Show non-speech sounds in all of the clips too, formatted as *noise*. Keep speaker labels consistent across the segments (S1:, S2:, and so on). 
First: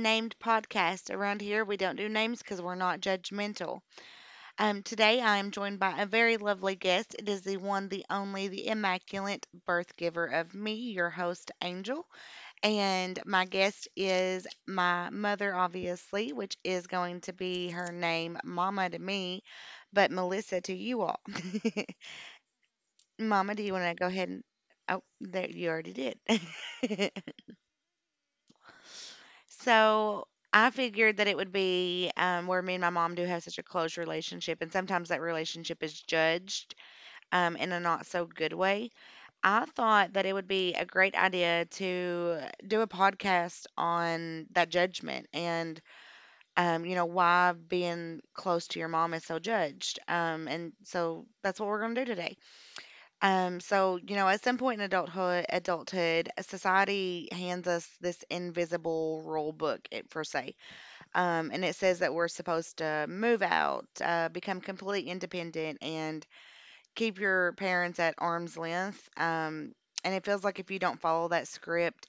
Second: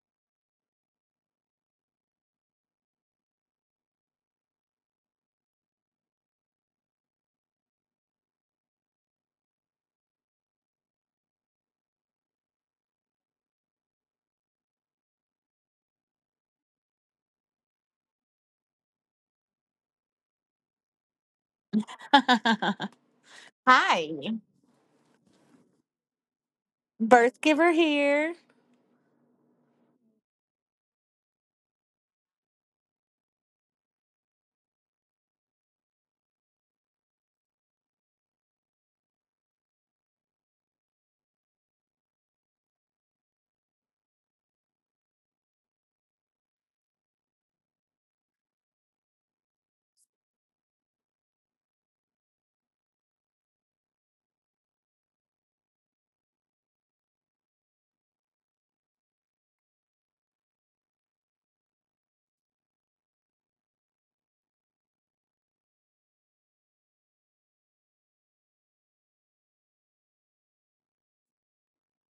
S1: Unnamed Podcast. Around here, we don't do names because we're not judgmental. Today, I am joined by a very lovely guest. It is the one, the only, the immaculate birth giver of me, your host, Angel. And my guest is my mother, obviously, which is going to be her name, Mama to me, but Melissa to you all. *laughs*
S2: *laughs*
S1: Mama, do you want to
S2: Hi,
S1: go ahead and. Oh, there, you already did. *laughs*
S2: birth giver here.
S1: So I figured that it would be, where me and my mom do have such a close relationship, and sometimes that relationship is judged in a not so good way. I thought that it would be a great idea to do a podcast on that judgment and why being close to your mom is so judged. And so that's what we're going to do today. So, at some point in adulthood, society hands us this invisible rule book, it, per se and it says that we're supposed to move out, become completely independent, and keep your parents at arm's length. And it feels like if you don't follow that script,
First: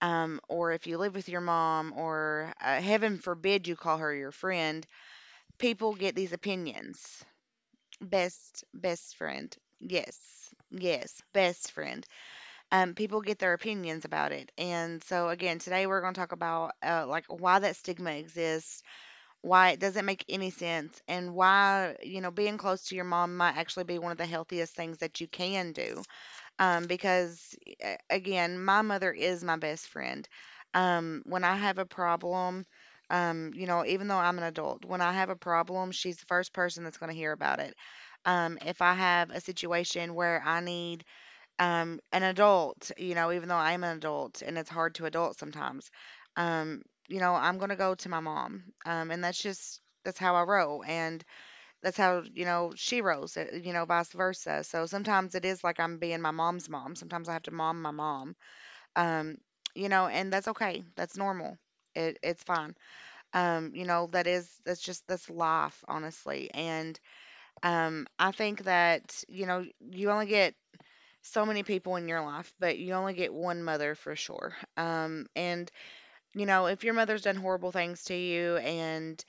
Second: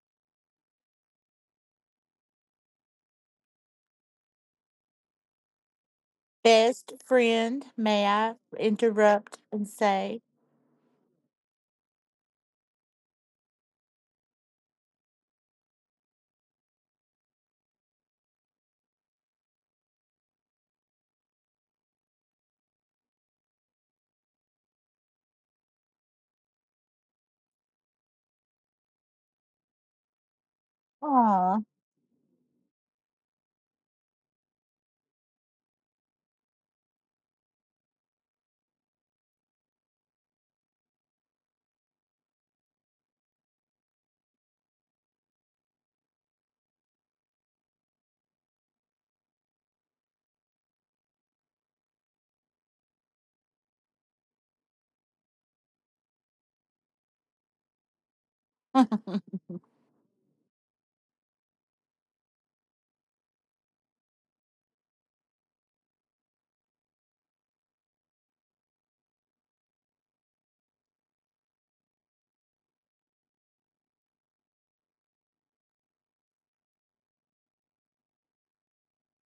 S1: or if you live with your mom, or heaven forbid you call her your friend, people get these
S2: Best
S1: opinions.
S2: friend, may I
S1: Best
S2: interrupt
S1: friend.
S2: and say?
S1: Yes, yes, best friend. People get their opinions about it. And so, again, today we're going to talk about like why that stigma exists, why it doesn't make any sense, and why, you know, being close to your mom might actually be one of the healthiest things that you can do, because again my mother is my best friend. When I
S2: Aw.
S1: have a problem, you know, even though I'm an adult, when I have a problem, she's the first person that's going to hear about it. If I have a situation where I need, an adult, you know, even though I'm an adult and it's hard to adult sometimes, um, you know, I'm going to go to my mom. And that's how I roll. And that's how, you know, she rolls, you know, vice versa. So sometimes it is like I'm being my mom's mom. Sometimes I have to mom my mom, um,
S2: *laughs*
S1: you know, and that's okay. That's normal. It's fine. You know, that's life, honestly. And I think that, you know, you only get so many people in your life, but you only get one mother for sure. And you know, if your mother's done horrible things to you and,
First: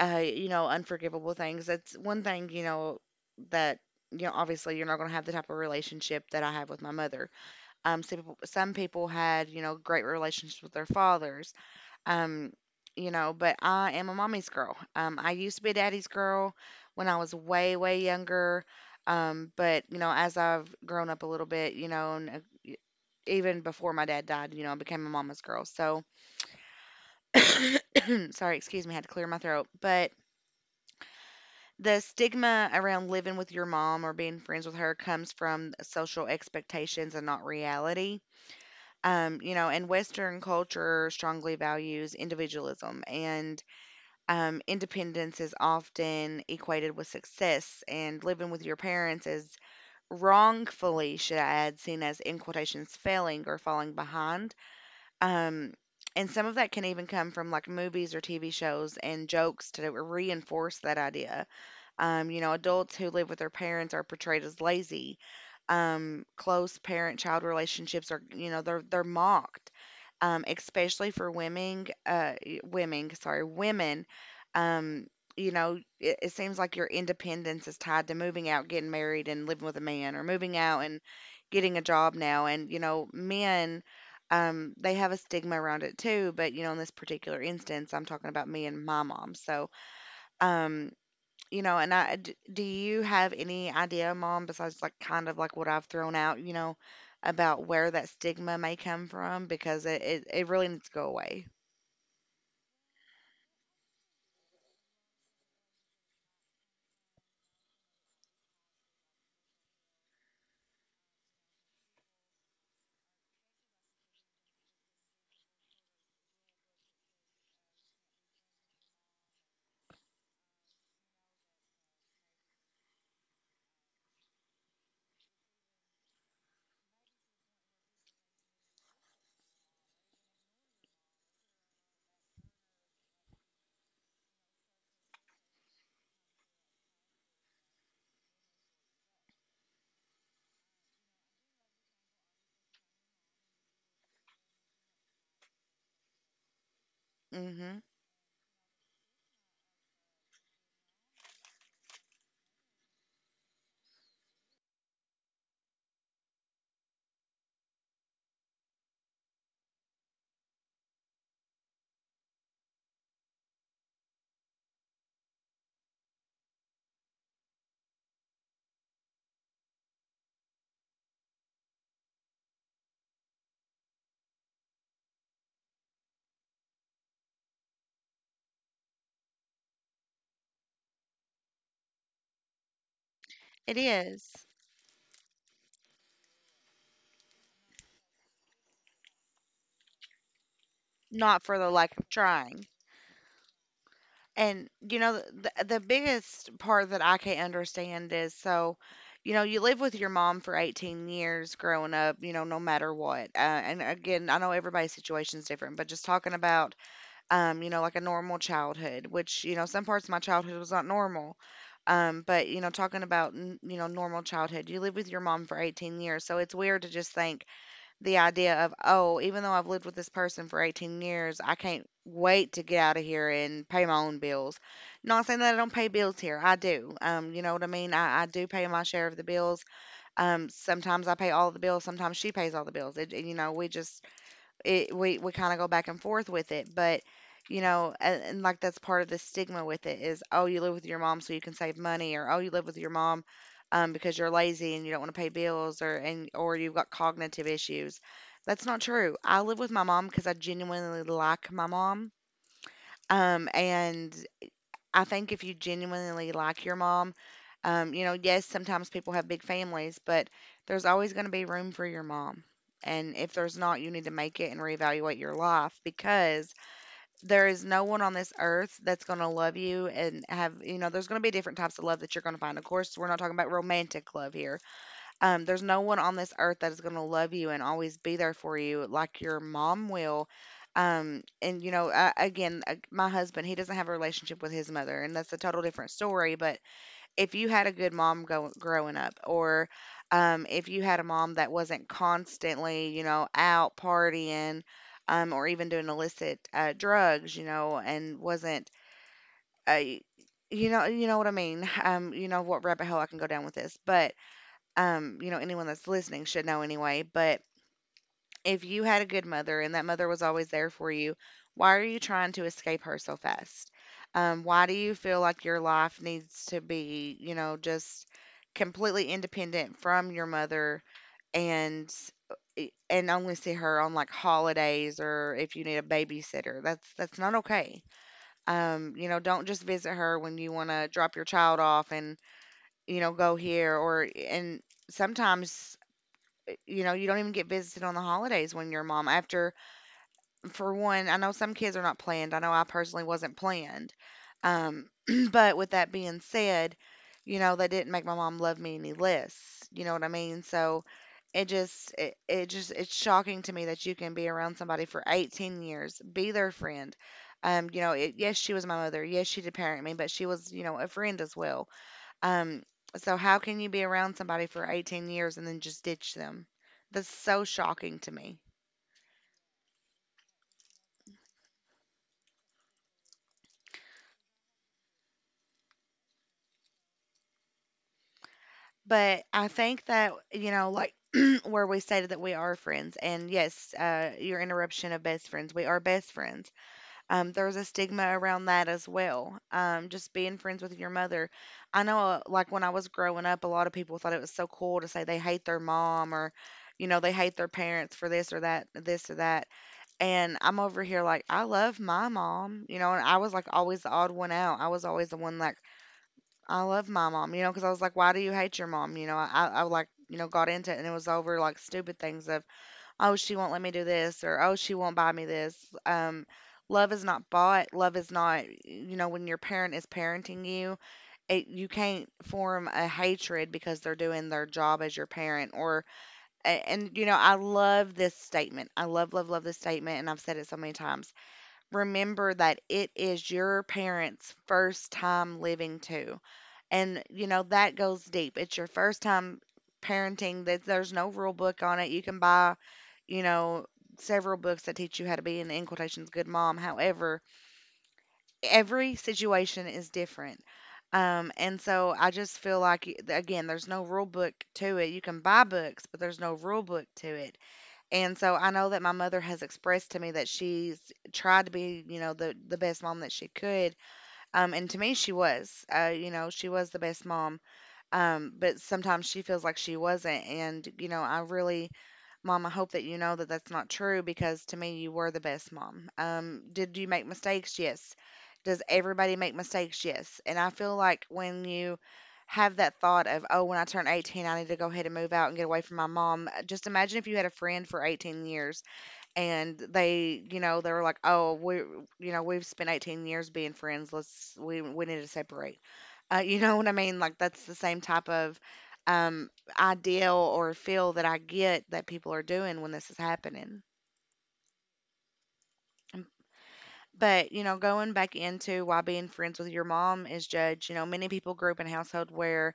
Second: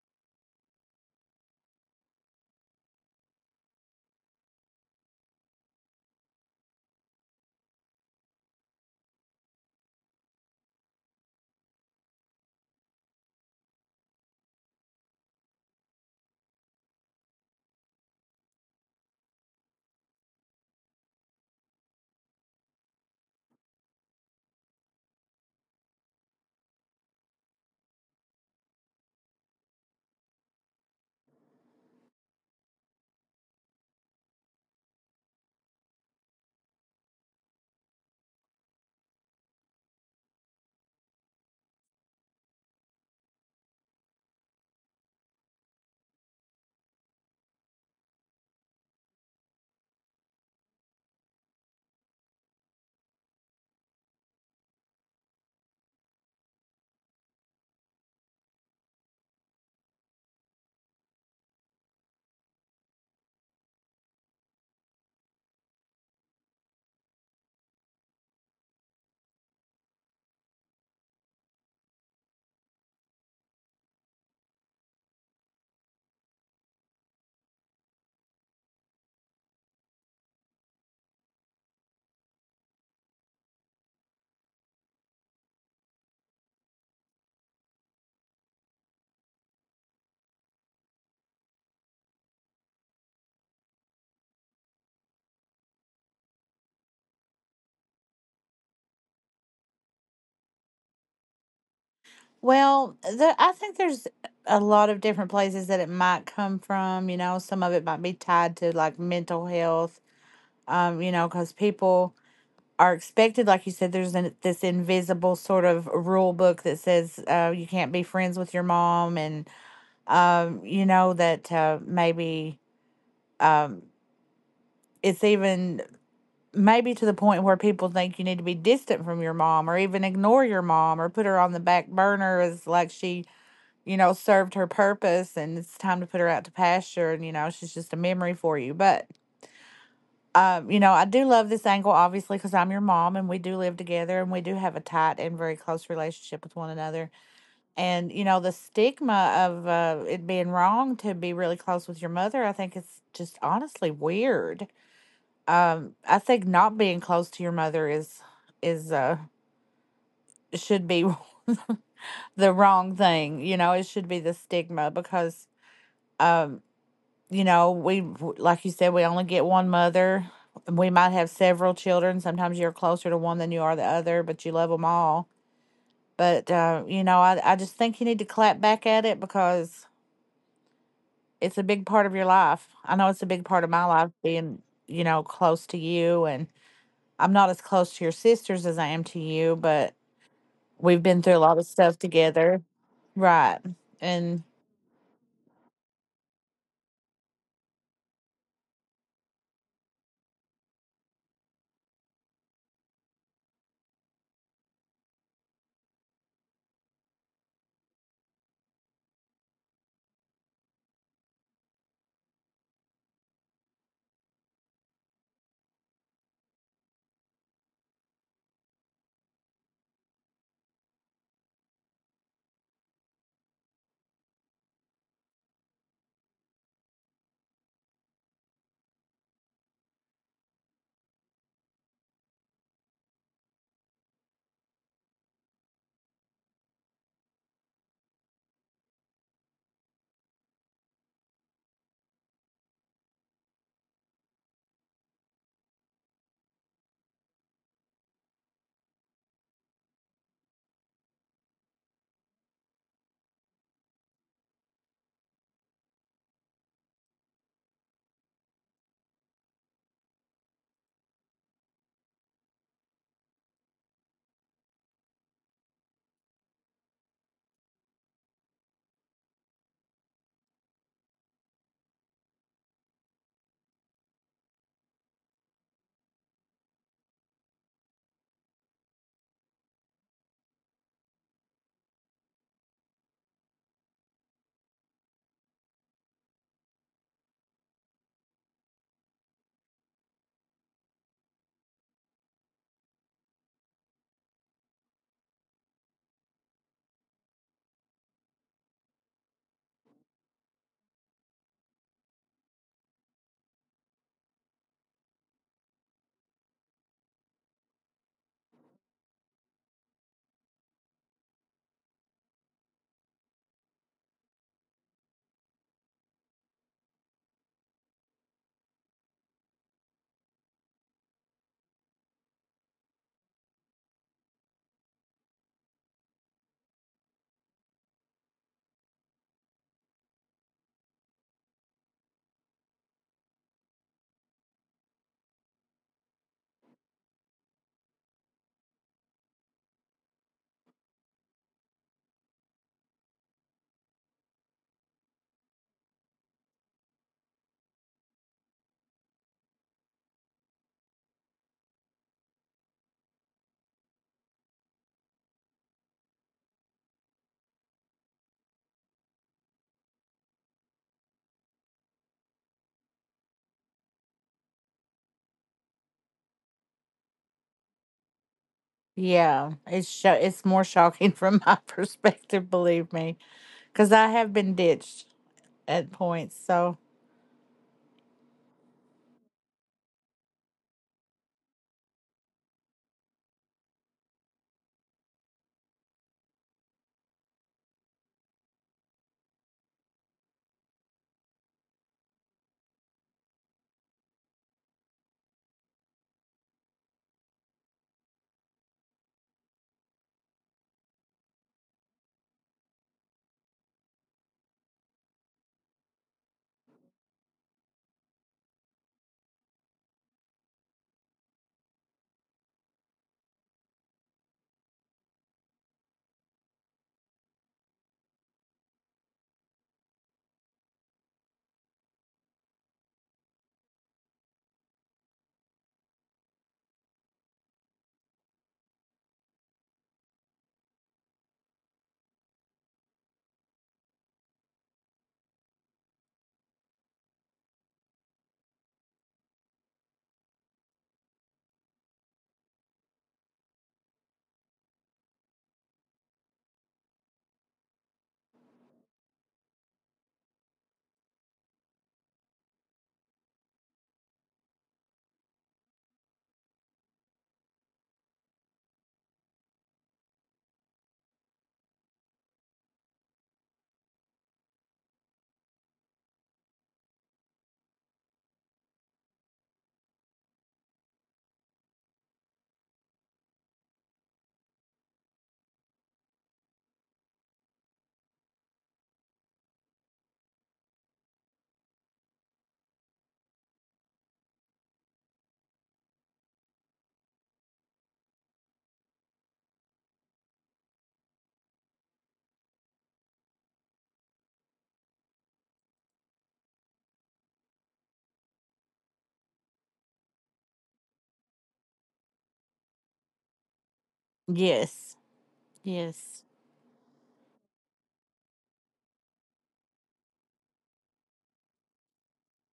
S1: you know, unforgivable things, that's one thing, you know, that, you know, obviously you're not going to have the type of relationship that I have with my mother. Some people, some people had, you know, great relationships with their fathers, um, you know, but I am a mommy's girl. I used to be a daddy's girl when I was way, way younger. But you know, as I've grown up a little bit, you know, and y- even before my dad died, you know, I became a mama's girl. So, *clears throat* sorry, excuse me, I had to clear my throat. But the stigma around living with your mom or being friends with her comes from social expectations and not reality. You know, and Western culture strongly values individualism, and independence is often equated with success, and living with your parents is, wrongfully, should I add, seen as in quotations failing or falling behind. Um, and some of that can even come from like movies or TV shows and jokes to reinforce that idea. You know, adults who live with their parents are portrayed as lazy. Close parent-child relationships are, you know, they're mocked, especially for women. Sorry, women. Um, you know, it seems like your independence is tied to moving out, getting married, and living with a man, or moving out and getting a job now. And you know, men, they have a stigma around it too. But you know, in this particular instance, I'm talking about me and my mom. So, um, you know, and I d do you have any idea, Mom, besides like kind of like what I've thrown out, you know, about where that stigma may come from? Because it really needs to go away.
S2: I think there's a lot of different places that it might come from. You know, some of it might be tied to like mental health, you know, because people are expected, like you said, this invisible sort of rule book that says you can't be friends with your mom, and you know, that maybe. Um, it's even maybe to the point where people think you need to be distant from your mom or even ignore your mom or put her on the back burner, as like she, you know, served her purpose and it's time to put her out to pasture, and you know, she's just a memory for you. But you know, I do love this angle obviously because I'm your mom and we do live together, and we do have a tight and very close relationship with one another.
S1: Hmm.
S2: And you know, the stigma of it being wrong to be really close with your mother, I think it's just honestly weird. I think not being close to your mother is is uh should be *laughs* the wrong thing. You know, it should be the stigma because um, you know, we, like you said, we only get one mother. We might have several children. Sometimes you're closer to one than you are the other, but you love them all. But you know, I just think you need to clap back at it because it's a big part of your life. I know it's a big part of
S1: It
S2: my life
S1: is.
S2: being, you know, close to you and. I'm not as close to your sisters as I am to you, but we've been through
S1: Not
S2: a
S1: for
S2: lot
S1: the
S2: of
S1: lack
S2: stuff
S1: of
S2: together.
S1: trying.
S2: Right. And
S1: And you know, the biggest part that I can't understand is, so, you know, you live with your mom for 18 years growing up, you know, no matter what. And again, I know everybody's situation is different, but just talking about, you know, like a normal childhood, which, you know, some parts of my childhood was not normal. But, you know, talking about, you know, normal childhood, you live with your mom for 18 years. So it's weird to just think the idea of, oh, even though I've lived with this person for 18 years, I can't wait to get out of here and pay my own bills. Not saying that I don't pay bills here. I do. You know what I mean? I do pay my share of the bills. Sometimes I pay all the bills. Sometimes she pays all the bills. It, you know, we just, it we kind of go back and forth with it, but you know, and like that's part of the stigma with it is, oh, you live with your mom so you can save money, or oh, you live with your mom because you're lazy and you don't want to pay bills, or and or you've got cognitive issues. That's not true. I live with my mom because I genuinely like my mom. And I think if you genuinely like your mom, you know, yes, sometimes people have big families, but there's always going to be room for your mom. And if there's not, you need to make it and reevaluate your life, because there is no one on this earth that's going to love you and have, you know, there's going to be different types of love that you're going to find. Of course, we're not talking about romantic love here. There's no one on this earth that is going to love you and always be there for you like your mom will. Again, my husband, he doesn't have a relationship with his mother, and that's a total different story. But if you had a good mom growing up, or if you had a mom that wasn't constantly, you know, out partying, or even doing illicit drugs, you know, and wasn't, uh, you know what I mean. *sighs* You know what rabbit hole I can go down with this, but you know, anyone that's listening should know anyway, but if you had a good mother and that mother was always there for you, why are you trying to escape her so fast? Why do you feel like your life needs to be, you know, just completely independent from your mother and only see her on like holidays or if you need a babysitter. That's not okay. You know, don't just visit her when you want to drop your child off and you know go here or eh, and sometimes, you know, you don't even get visited on the holidays when you're a mom. After, for one, I know some kids are not planned. I know I personally wasn't planned. Um, *clears throat* but with that being said, you know, that didn't make my mom love me any less. You know what I mean? So it just, it just, it's shocking to me that you can be around somebody for 18 years, be their friend. You know, it, yes, she was my mother. Yes, she did parent me, but she was, you know, a friend as well. Um, so how can you be around somebody for 18 years and then just ditch them? That's so shocking to me.
S2: yeah, it's more shocking *laughs* from my perspective, believe me, cuz I have been ditched at points. So,
S1: But I think that, you know, like *clears throat* where we stated that we are friends, and yes, your interruption of best friends, we are best friends. There's a stigma around that as well. Just being friends with your mother. I know, like when I was growing up, a lot of people thought it was so cool to say they hate their mom, or you know, they hate their parents for this or that, this or that. And I'm over here like, I love my mom, you know, and I was like always the odd one out. I was always the one like, I love my mom, because I was like, why do you hate your mom? I like, got into it and it was over like stupid things of, oh, she won't let me do this or, oh, she won't buy me this. Um, Love is not bought. Love is not, when your parent is parenting you, you can't form a hatred because they're doing their job as your parent or, and you know, I love this statement. I love, love, love this statement, and I've said it so many times. Remember that it is your parents' first time living too. And, you know, that goes deep. It's your first time parenting that there's no rule book on it. You can buy, you know, several books that teach you how to be an in quotations good mom. However, every situation is different. And so I just feel like again, there's no rule book to it. You can buy books, but there's no rule book to it. And so I know that my mother has expressed to me that she's tried to be, you know, the best mom that she could. And to me, she was. You know, she was the best mom. But sometimes she feels like she wasn't. And you know, I really, mom, I hope that you know that that's not true because to me, you were the best mom. Did you make mistakes? Yes. Does everybody make mistakes? Yes. And I feel like when you have that thought of, oh, when I turn 18, I need to go ahead and move out and get away from my mom. Just imagine if you had a friend for 18 years, and they, you know, they were like, oh, we you know we've spent 18 years being friends. Let's we we need to separate. You know what I mean? Like that's the same type of um ideal or feel that I get that people are doing when this is happening.
S2: yes.
S1: Um,
S2: Yes.
S1: but you know, going back into why being friends with your mom is judged, you know, many people grew up in a household where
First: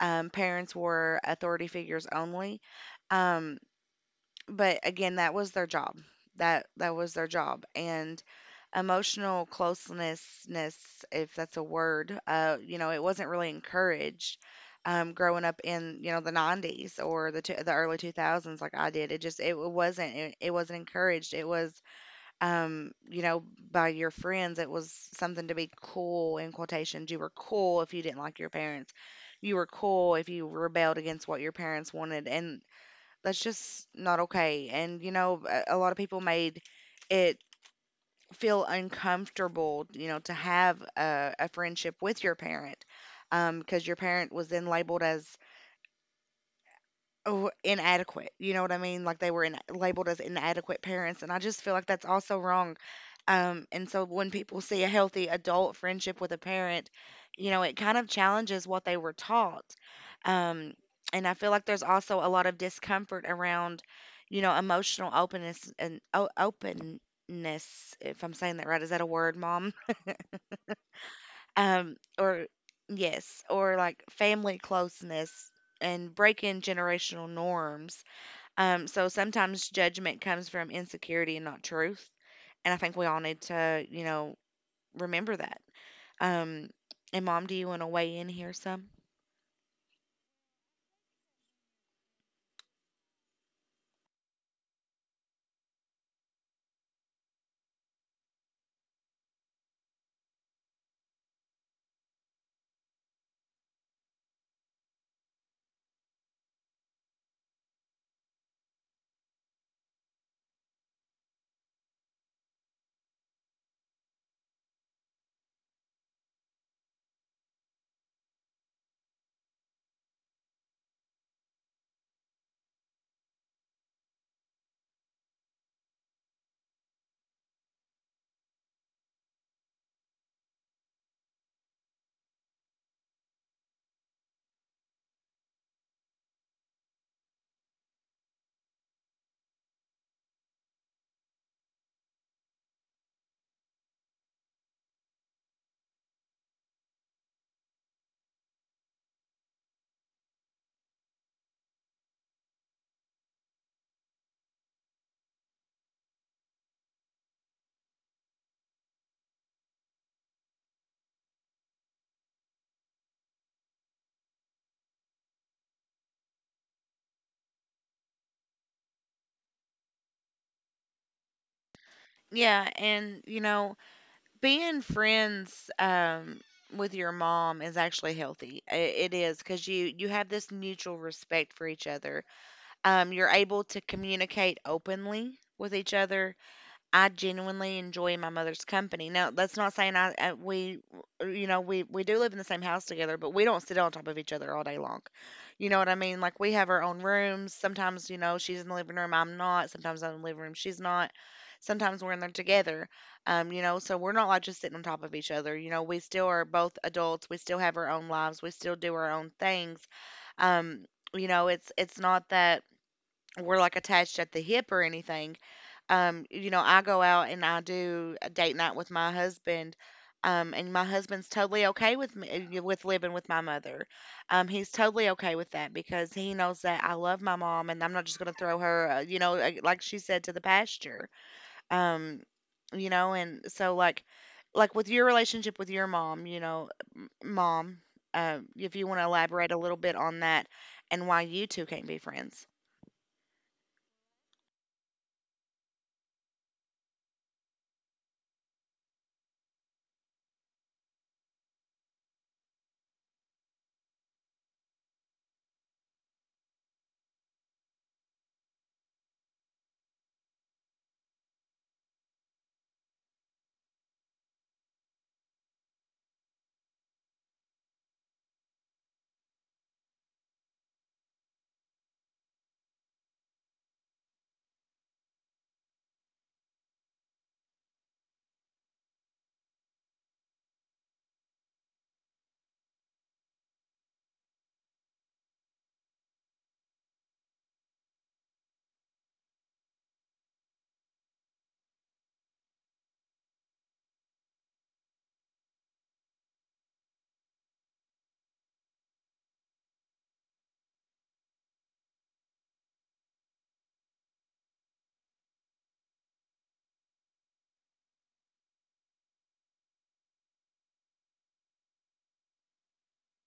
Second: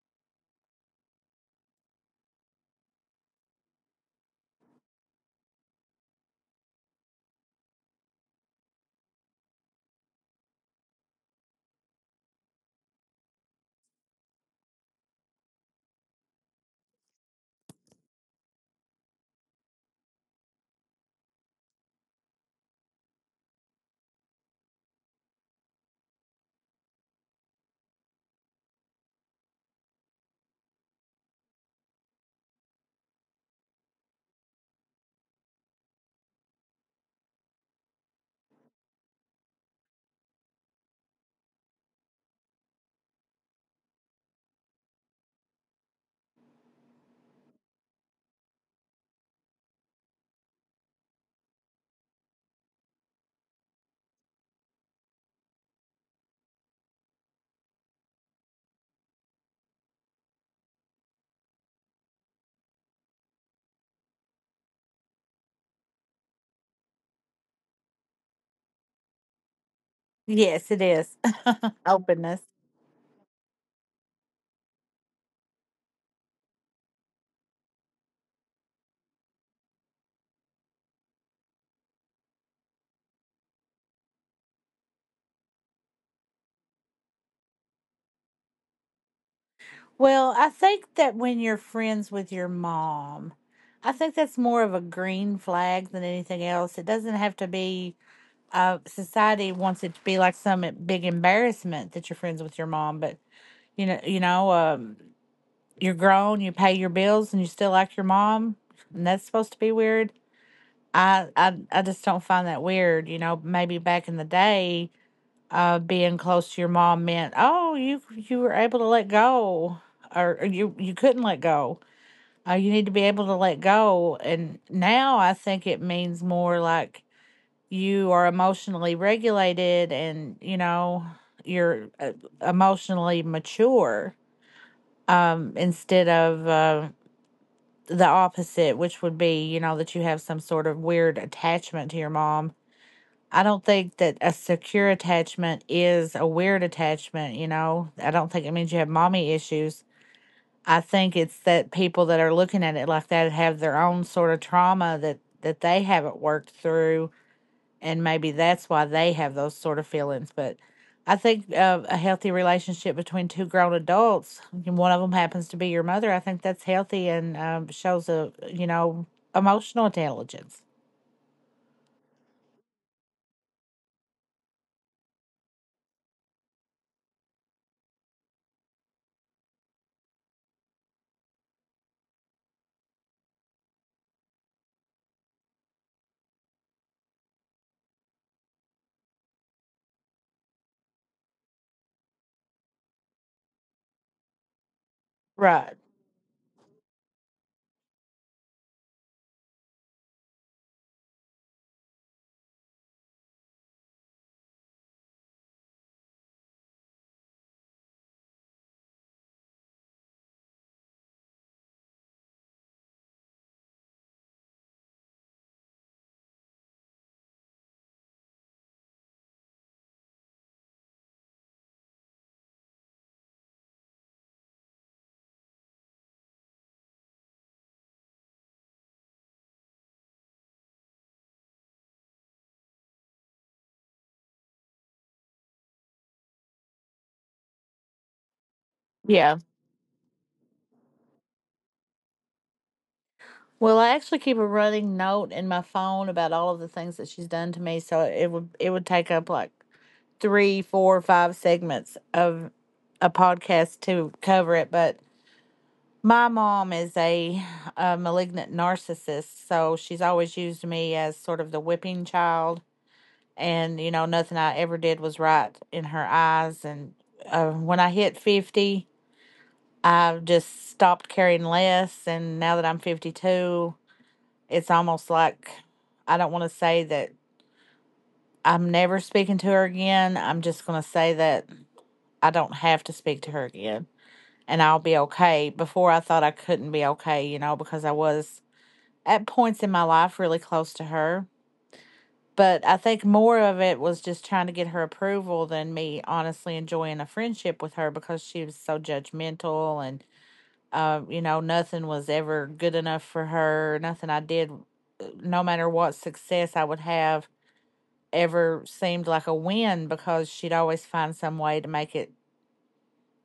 S1: parents were authority figures only. um, But again, that was their job. That was their job. And emotional closenessness, if that's a word, you know, it wasn't really encouraged, growing up in, you know, the 90s or the early 2000s, like I did. It just, it wasn't encouraged. It was you know, by your friends. It was something to be cool in quotations. You were cool if you didn't like your parents. You were cool if you rebelled against what your parents wanted, and that's just not okay. And you know, a lot of people made it feel uncomfortable, you know, to have a friendship with your parent, because your parent was then labeled as, oh, inadequate. You know what I mean? Like they were labeled as inadequate parents, and I just feel like that's also wrong. And so when people see a healthy adult friendship with a parent, you know, it kind of challenges what they were taught. um and I feel like there's also a lot of discomfort around, you know, emotional openness and openness, if I'm saying that right. Is that a word, mom?
S2: Yes, it is. *laughs* Openness.
S1: Or yes, or like family closeness and breaking generational norms. So sometimes judgment comes from insecurity and not truth. And I think we all need to, you know, remember that. Um, and mom, do you want to weigh in here some?
S2: Well, I think that when you're friends with your mom, I think that's more of a green flag than anything else. It doesn't have to be society wants it to be like some big embarrassment that you're friends with your mom. But you know, you know, um, you're grown, you pay your bills, and you still like your mom, and that's supposed to be weird. I just don't find that weird. You know, maybe back in the day, being close to your mom meant, oh, you were able to let go, or you couldn't let go. You need to be able to let go. And now I think it means more like you are emotionally regulated, and you know you're emotionally mature, instead of the opposite, which would be, you know, that you have some sort of weird attachment to your mom. I don't think that a secure attachment is a weird attachment. You know, I don't think it means you have mommy issues. I think it's that people that are looking at it like that have their own sort of trauma that they haven't worked through, and maybe that's why they have those sort of feelings. But I think a healthy relationship between two grown adults, and one of them happens to be your mother, I think that's healthy, and shows a, you know, emotional intelligence.
S1: Yeah, and you know, being friends with your mom is actually healthy. It is, because you have this mutual respect for each other. You're able to communicate openly with each other. I genuinely enjoy my mother's company. Now, that's not saying I we you know, we do live in the same house together, but we don't sit on top of each other all day long. You know
S2: Right.
S1: what I mean? Like we have our own rooms. Sometimes you know, she's in the living room, I'm not. Sometimes I'm in the living room, she's not. Sometimes we're in there together. You know, so we're not like just sitting on top of each other. You know, we still are both adults. We still have our own lives. We still do our own things. Um, you know, it's not that we're like attached at the hip or anything. You know, I go out and I do a date night with my husband, and my husband's totally okay with me with living with my mother. He's totally okay with that because he knows that I love my mom, and I'm not just going to throw her, you know, like she said, to the pasture. Um, you know, and so like with your relationship with your mom, you know, mom, if you want to
S2: Yeah.
S1: elaborate a little bit on that and why you two can't be friends.
S2: Well, I actually keep a running note in my phone about all of the things that she's done to me, so it would take up like three, four, five segments of a podcast to cover it, but my mom is a malignant narcissist, so she's always used me as sort of the whipping child. And, you know, nothing I ever did was right in her eyes. And when I hit 50, I just stopped caring less. And now that I'm 52, it's almost like I don't want to say that I'm never speaking to her again. I'm just going to say that I don't have to speak to her again, and I'll be okay. Before I thought I couldn't be okay, you know, because I was at points in my life really close to her. But I think more of it was just trying to get her approval than me honestly enjoying a friendship with her, because she was so judgmental and, you know, nothing was ever good enough for her. Nothing I did, no matter what success I would have, ever seemed like a win, because she'd always find some way to make it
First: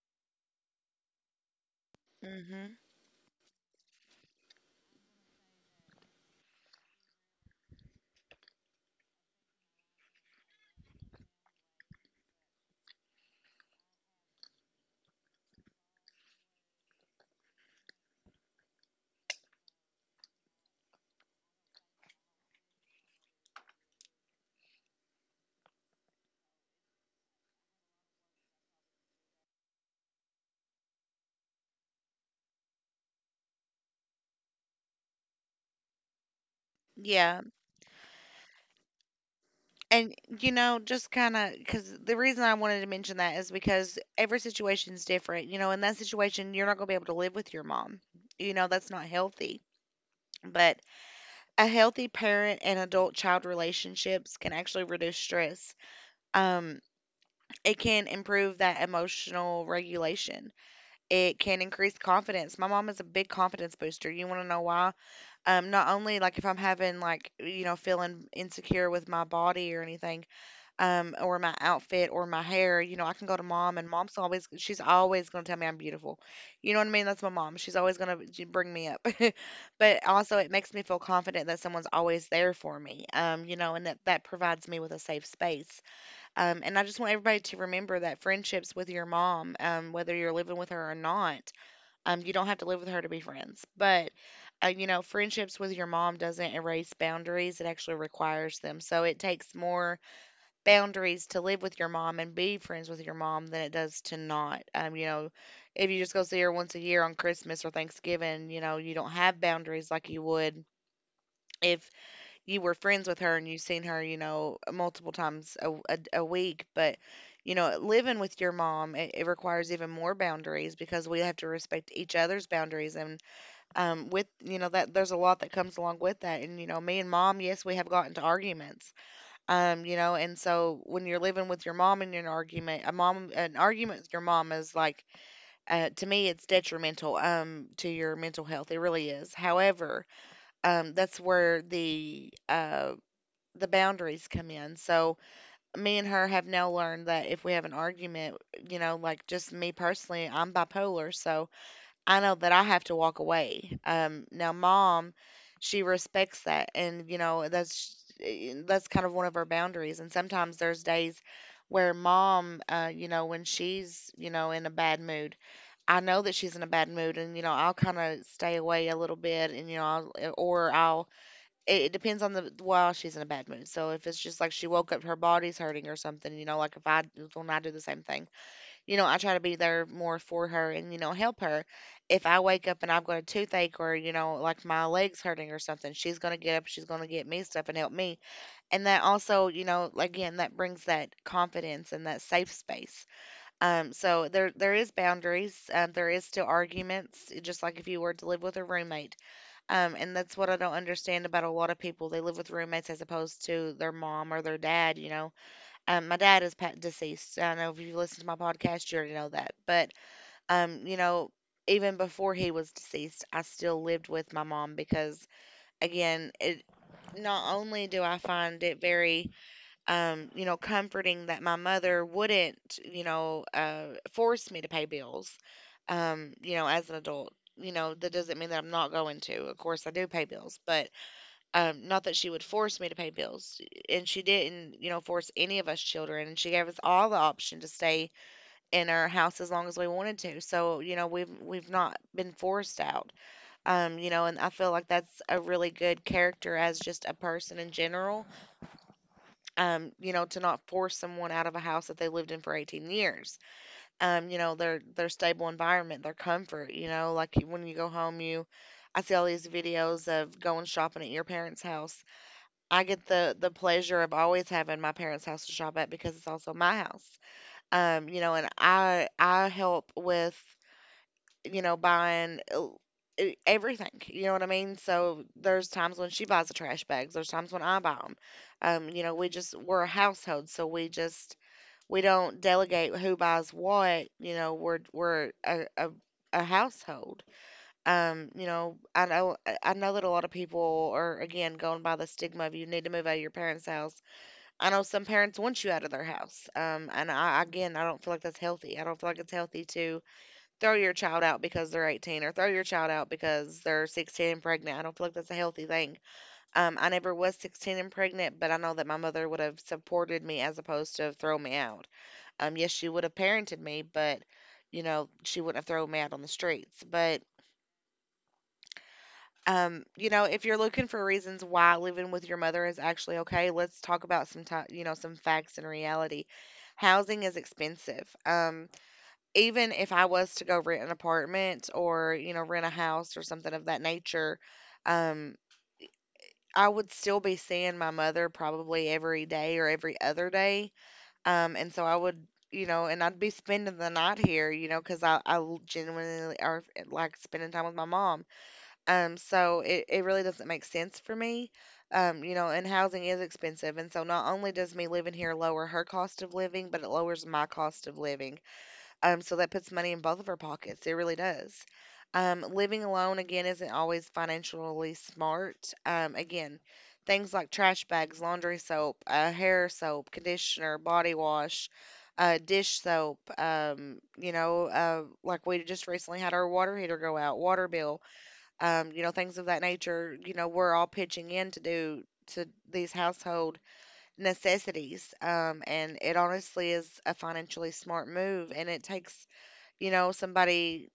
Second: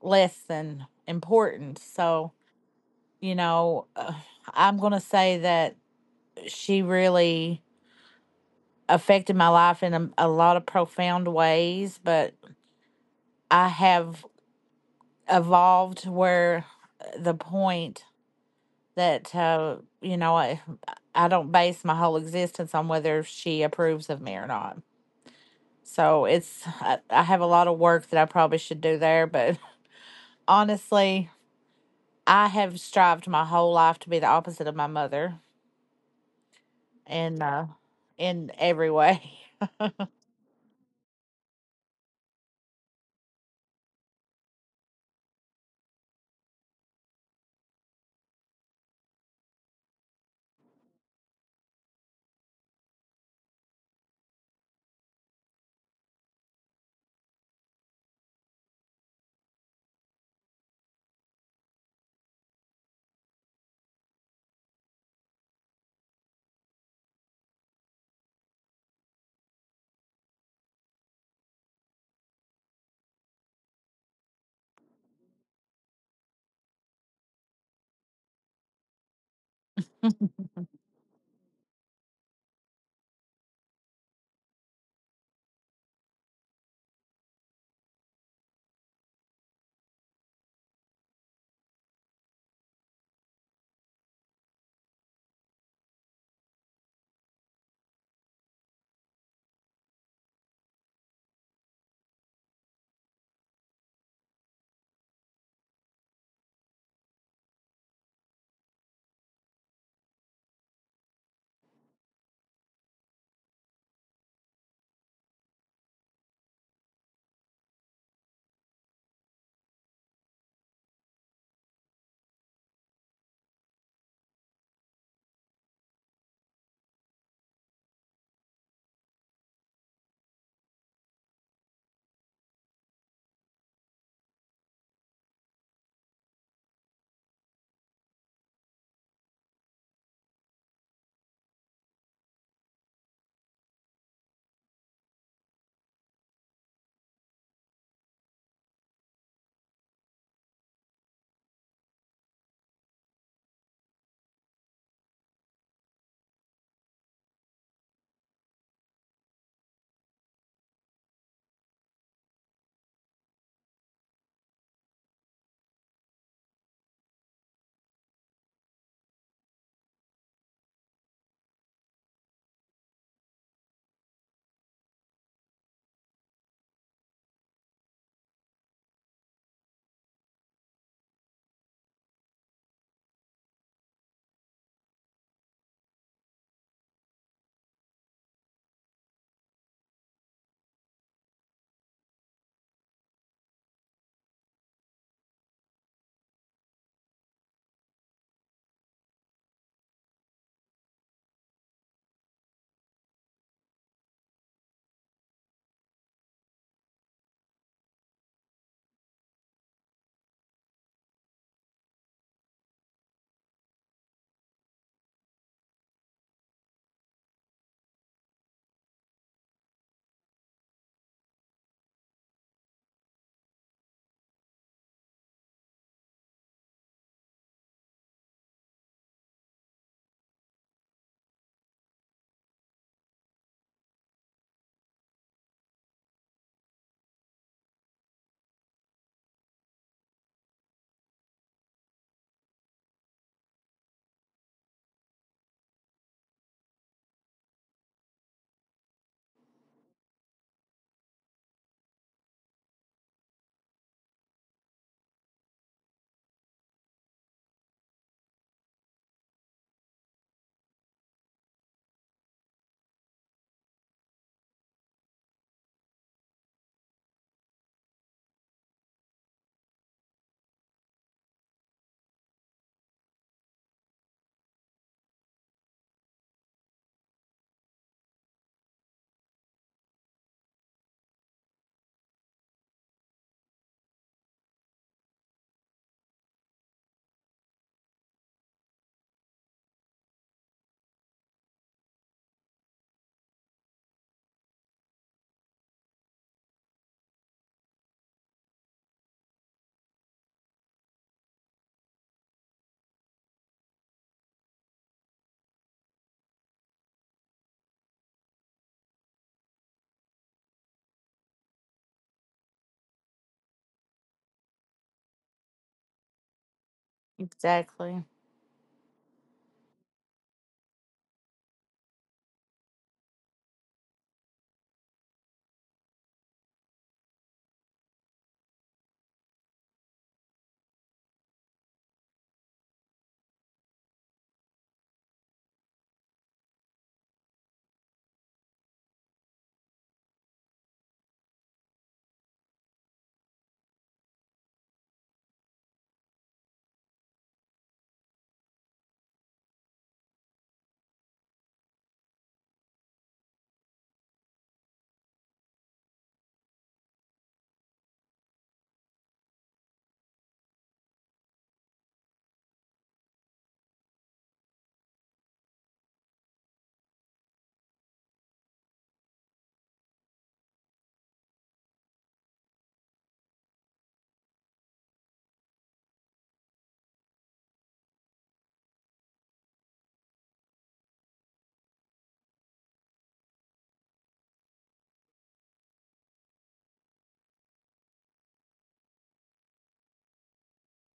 S2: less than important. So,
S1: Mm-hmm.
S2: you know, I'm going to say that she really affected my life in a lot of profound ways, but I have evolved to where the point that, you know, I don't base my whole existence on whether she approves of me or not. So it's, I have a lot of work that I probably should do there, but *laughs* honestly, I have strived my whole life to be the opposite of my mother, and,
S1: Yeah.
S2: in every way.
S1: And, you know, just kind of, because the reason I wanted to mention that is because every situation's different. You know, in that situation, you're not going to be able to live with your mom. You know, that's not healthy. But a healthy parent and adult child relationships can actually reduce stress. Um. It can improve that emotional regulation. It can increase confidence. My mom is a big confidence booster. You want to know why? Not only like if I'm having like, you know, feeling insecure with my body or anything, or my outfit or my hair, you know, I can go to mom, and mom's always, she's always gonna tell me I'm beautiful. You know what I mean? That's my mom. She's always gonna bring me up. *laughs* But also, it makes me feel confident that someone's always there for me. You know, and that provides me with a safe space. And I just want everybody to remember that friendships with your mom, whether you're living with her or not, you don't have to live with her to be friends. But, you know, friendships with your mom doesn't erase boundaries, it actually requires them. So it takes more boundaries to live with your mom and be friends with your mom than it does to not. You know, if you just go see her once a year on Christmas or Thanksgiving, you know, you don't have boundaries like you would. If you were friends with her and you've seen her, you know, multiple times a week. But, you know, living with your mom, it requires even more boundaries because we have to respect each other's boundaries. And with, you know, that there's a lot that comes along with that. And, you know, me and mom, yes, we have gotten to arguments. You know, and so when you're living with your mom in an argument, an argument with your mom is like, to me, it's detrimental, to your mental health. It really is. However, that's where the boundaries come in. So me and her have now learned that if we have an argument, you know, like just me personally, I'm bipolar, so I know that I have to walk away. Now mom, she respects that, and you know, that's kind of one of her boundaries. And sometimes there's days where mom, you know, when she's you know, in a bad mood, I know that she's in a bad mood, and you know, I'll kind of stay away a little bit, and you know, I'll, eh, or I'll, it depends on the while she's in a bad mood. So if it's just like she woke up, her body's hurting or something, you know, like if I when I do the same thing, you know, I try to be there more for her, and you know, help her. If I wake up and I've got a toothache or you know, like my legs hurting or something, she's gonna get up, she's gonna get me stuff and help me. And that also, you know, like, again, that brings that confidence and that safe space. So there is boundaries. There is still arguments, just like if you were to live with a roommate, and that's what I don't understand about a lot of people. They live with roommates as opposed to their mom or their dad, you know. My dad is deceased. I know if you listen to my podcast, you already know that. But, um, you know, even before he was deceased, I still lived with my mom again, it not only do I find it very, comforting that my mother wouldn't, force me to pay bills, as an adult. You know, that doesn't mean that I'm not going to. Of course, I do pay bills, but not that she would force me to pay bills, and she didn't, force any of us children. And she gave us all the option to stay in our house as long as we wanted to. So, you know, we've not been forced out. And I feel like that's a really good character as just a person in general. To not force someone out of a house that they lived in for 18 years. Their stable environment, their comfort, you know, like when you go home, you I see all these videos of going shopping at your parents' house. I get the pleasure of always having my parents' house to shop at because it's also my house. And I help with, you know, everything. You know what I mean? So there's times when she buys the trash bags, there's times when I buy them. We're a household, so we just we don't delegate who buys what, you know, we're a household. I know that a lot of people are, again, going by the stigma of you need to move out of your parents' house. I know some parents want you out of their house. And I, again, I don't feel like that's healthy. I don't feel like it's healthy to throw your child out because they're 18, or throw your child out because they're 16 and pregnant. I don't feel like that's a healthy thing. I never was 16 and pregnant, but I know that my mother would have supported me as opposed to throw me out. Yes, she would have parented me, but you know, she wouldn't have thrown me out on the streets.
S2: *laughs*
S1: But
S2: Exactly.
S1: Um, you know, if you're looking for reasons why living with your mother is actually okay, let's talk about some time, you know, some facts and reality. Housing is expensive. Even if I was to go rent an apartment or, you know, rent a house or something of that nature, um, I would still be seeing my mother probably every day or every other day. And so I would, you know, and I'd be spending the night here, you know, because I genuinely are like spending time with my mom. It really doesn't make sense for me. You know, and housing is expensive. And so not only does me living here lower her cost of living, but it lowers my cost of living. So that puts money in both of our pockets. It really does. Living alone, again, isn't always financially smart. Again, things like trash bags, laundry soap, hair soap, conditioner, body wash, dish soap. Like we just recently had our water heater go out, water bill, things of that nature, you know, we're all pitching in to these household necessities. And it honestly is a financially smart move. And it takes, you know, somebody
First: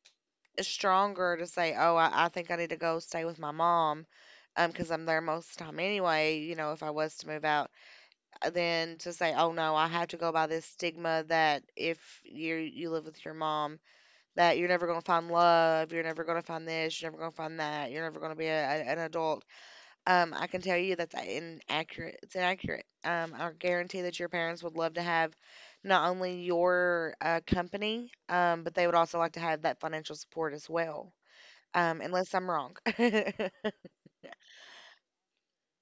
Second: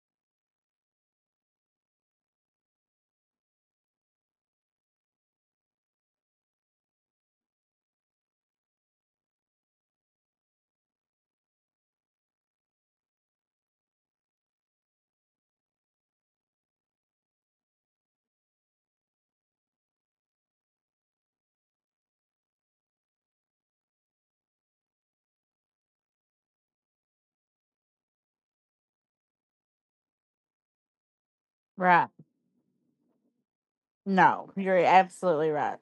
S1: stronger to say, oh, I think I need to go stay with my mom. Because I'm there most of the time anyway, you know, if I was to move out, then to say, oh no, I have to go by this stigma that if you live with your mom, that you're never going to find love, you're never going to find this, you're never going to find that, you're never going to be an adult. I can tell you that's inaccurate. It's inaccurate. I guarantee that your parents would love to have not only your company, but they would also like to have that financial support as well.
S2: Right.
S1: Unless I'm wrong. *laughs*
S2: No, you're absolutely right.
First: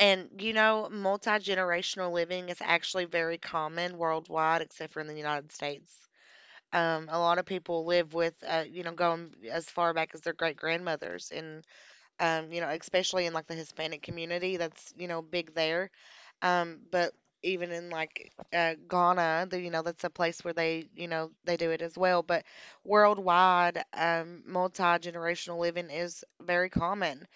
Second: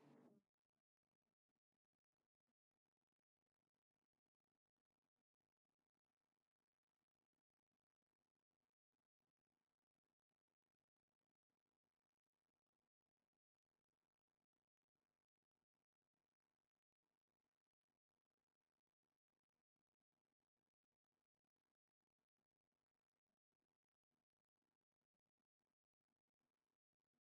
S1: And you know, multi generational living is actually very common worldwide, except for in the United States. A lot of people live with, going as far back as their great grandmothers, and especially in like the Hispanic community, that's you know big there. But even in like Ghana, the, you know, that's a place where they, you know, they do it as well. But worldwide, multi-generational living is very common.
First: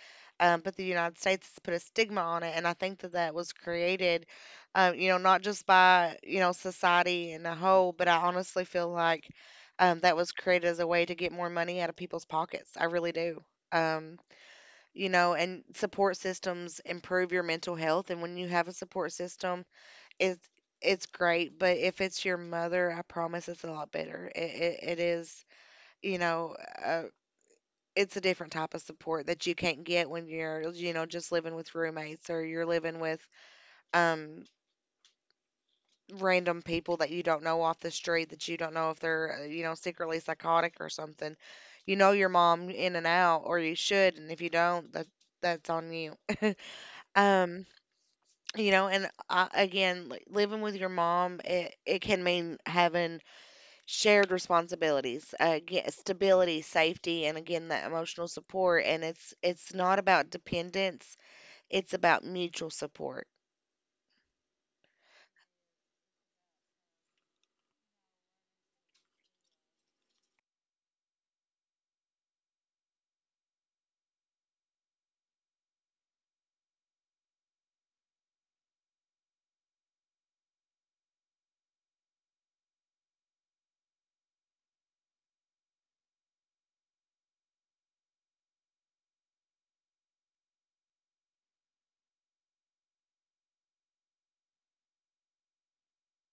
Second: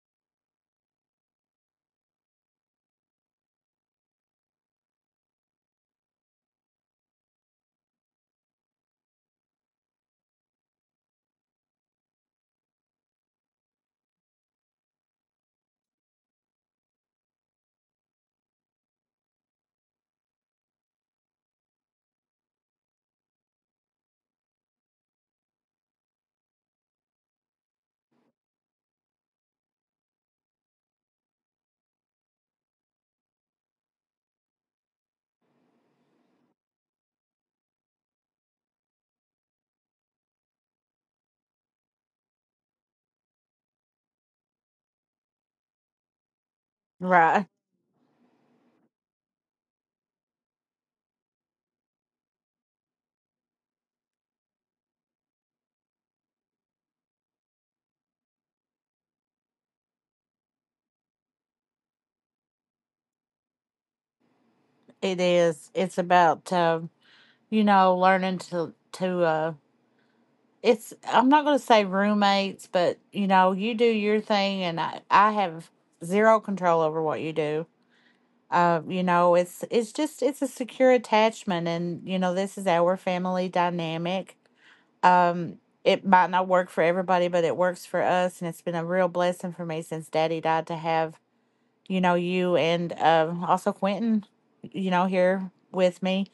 S1: But the United States has put a stigma on it, and I think that that was created, you know, not just by, you know, society in a whole, but I honestly feel like that was created as a way to get more money out of people's pockets. I really do. Um, you know, and support systems improve your mental health. And when you have a support system, it's it's great. But if it's your mother, I promise it's a lot better. It is, you know, uh, it's a different type of support that you can't get when you're, you know, just living with roommates or you're living with um random people that you don't know off the street, that you don't know if they're, you know, secretly psychotic or something. You know your mom in and out, or you should, and if you don't, that's on you.
S2: Right.
S1: Um, you know, and I, again, like, living with your mom, it can mean having shared responsibilities, stability, safety, and again, that emotional support, and it's not about dependence, it's about mutual support.
S2: It is. It's about you know, learning to to. It's. I'm not going to say roommates, but you know, you do your thing, and I have zero control over what you do. You know, it's just it's a secure attachment, and you know, this is our family dynamic. Um, it might not work for everybody, but it works for us, and it's been a real blessing for me since Daddy died to have, you know, you, and also Quentin, you know, here with me,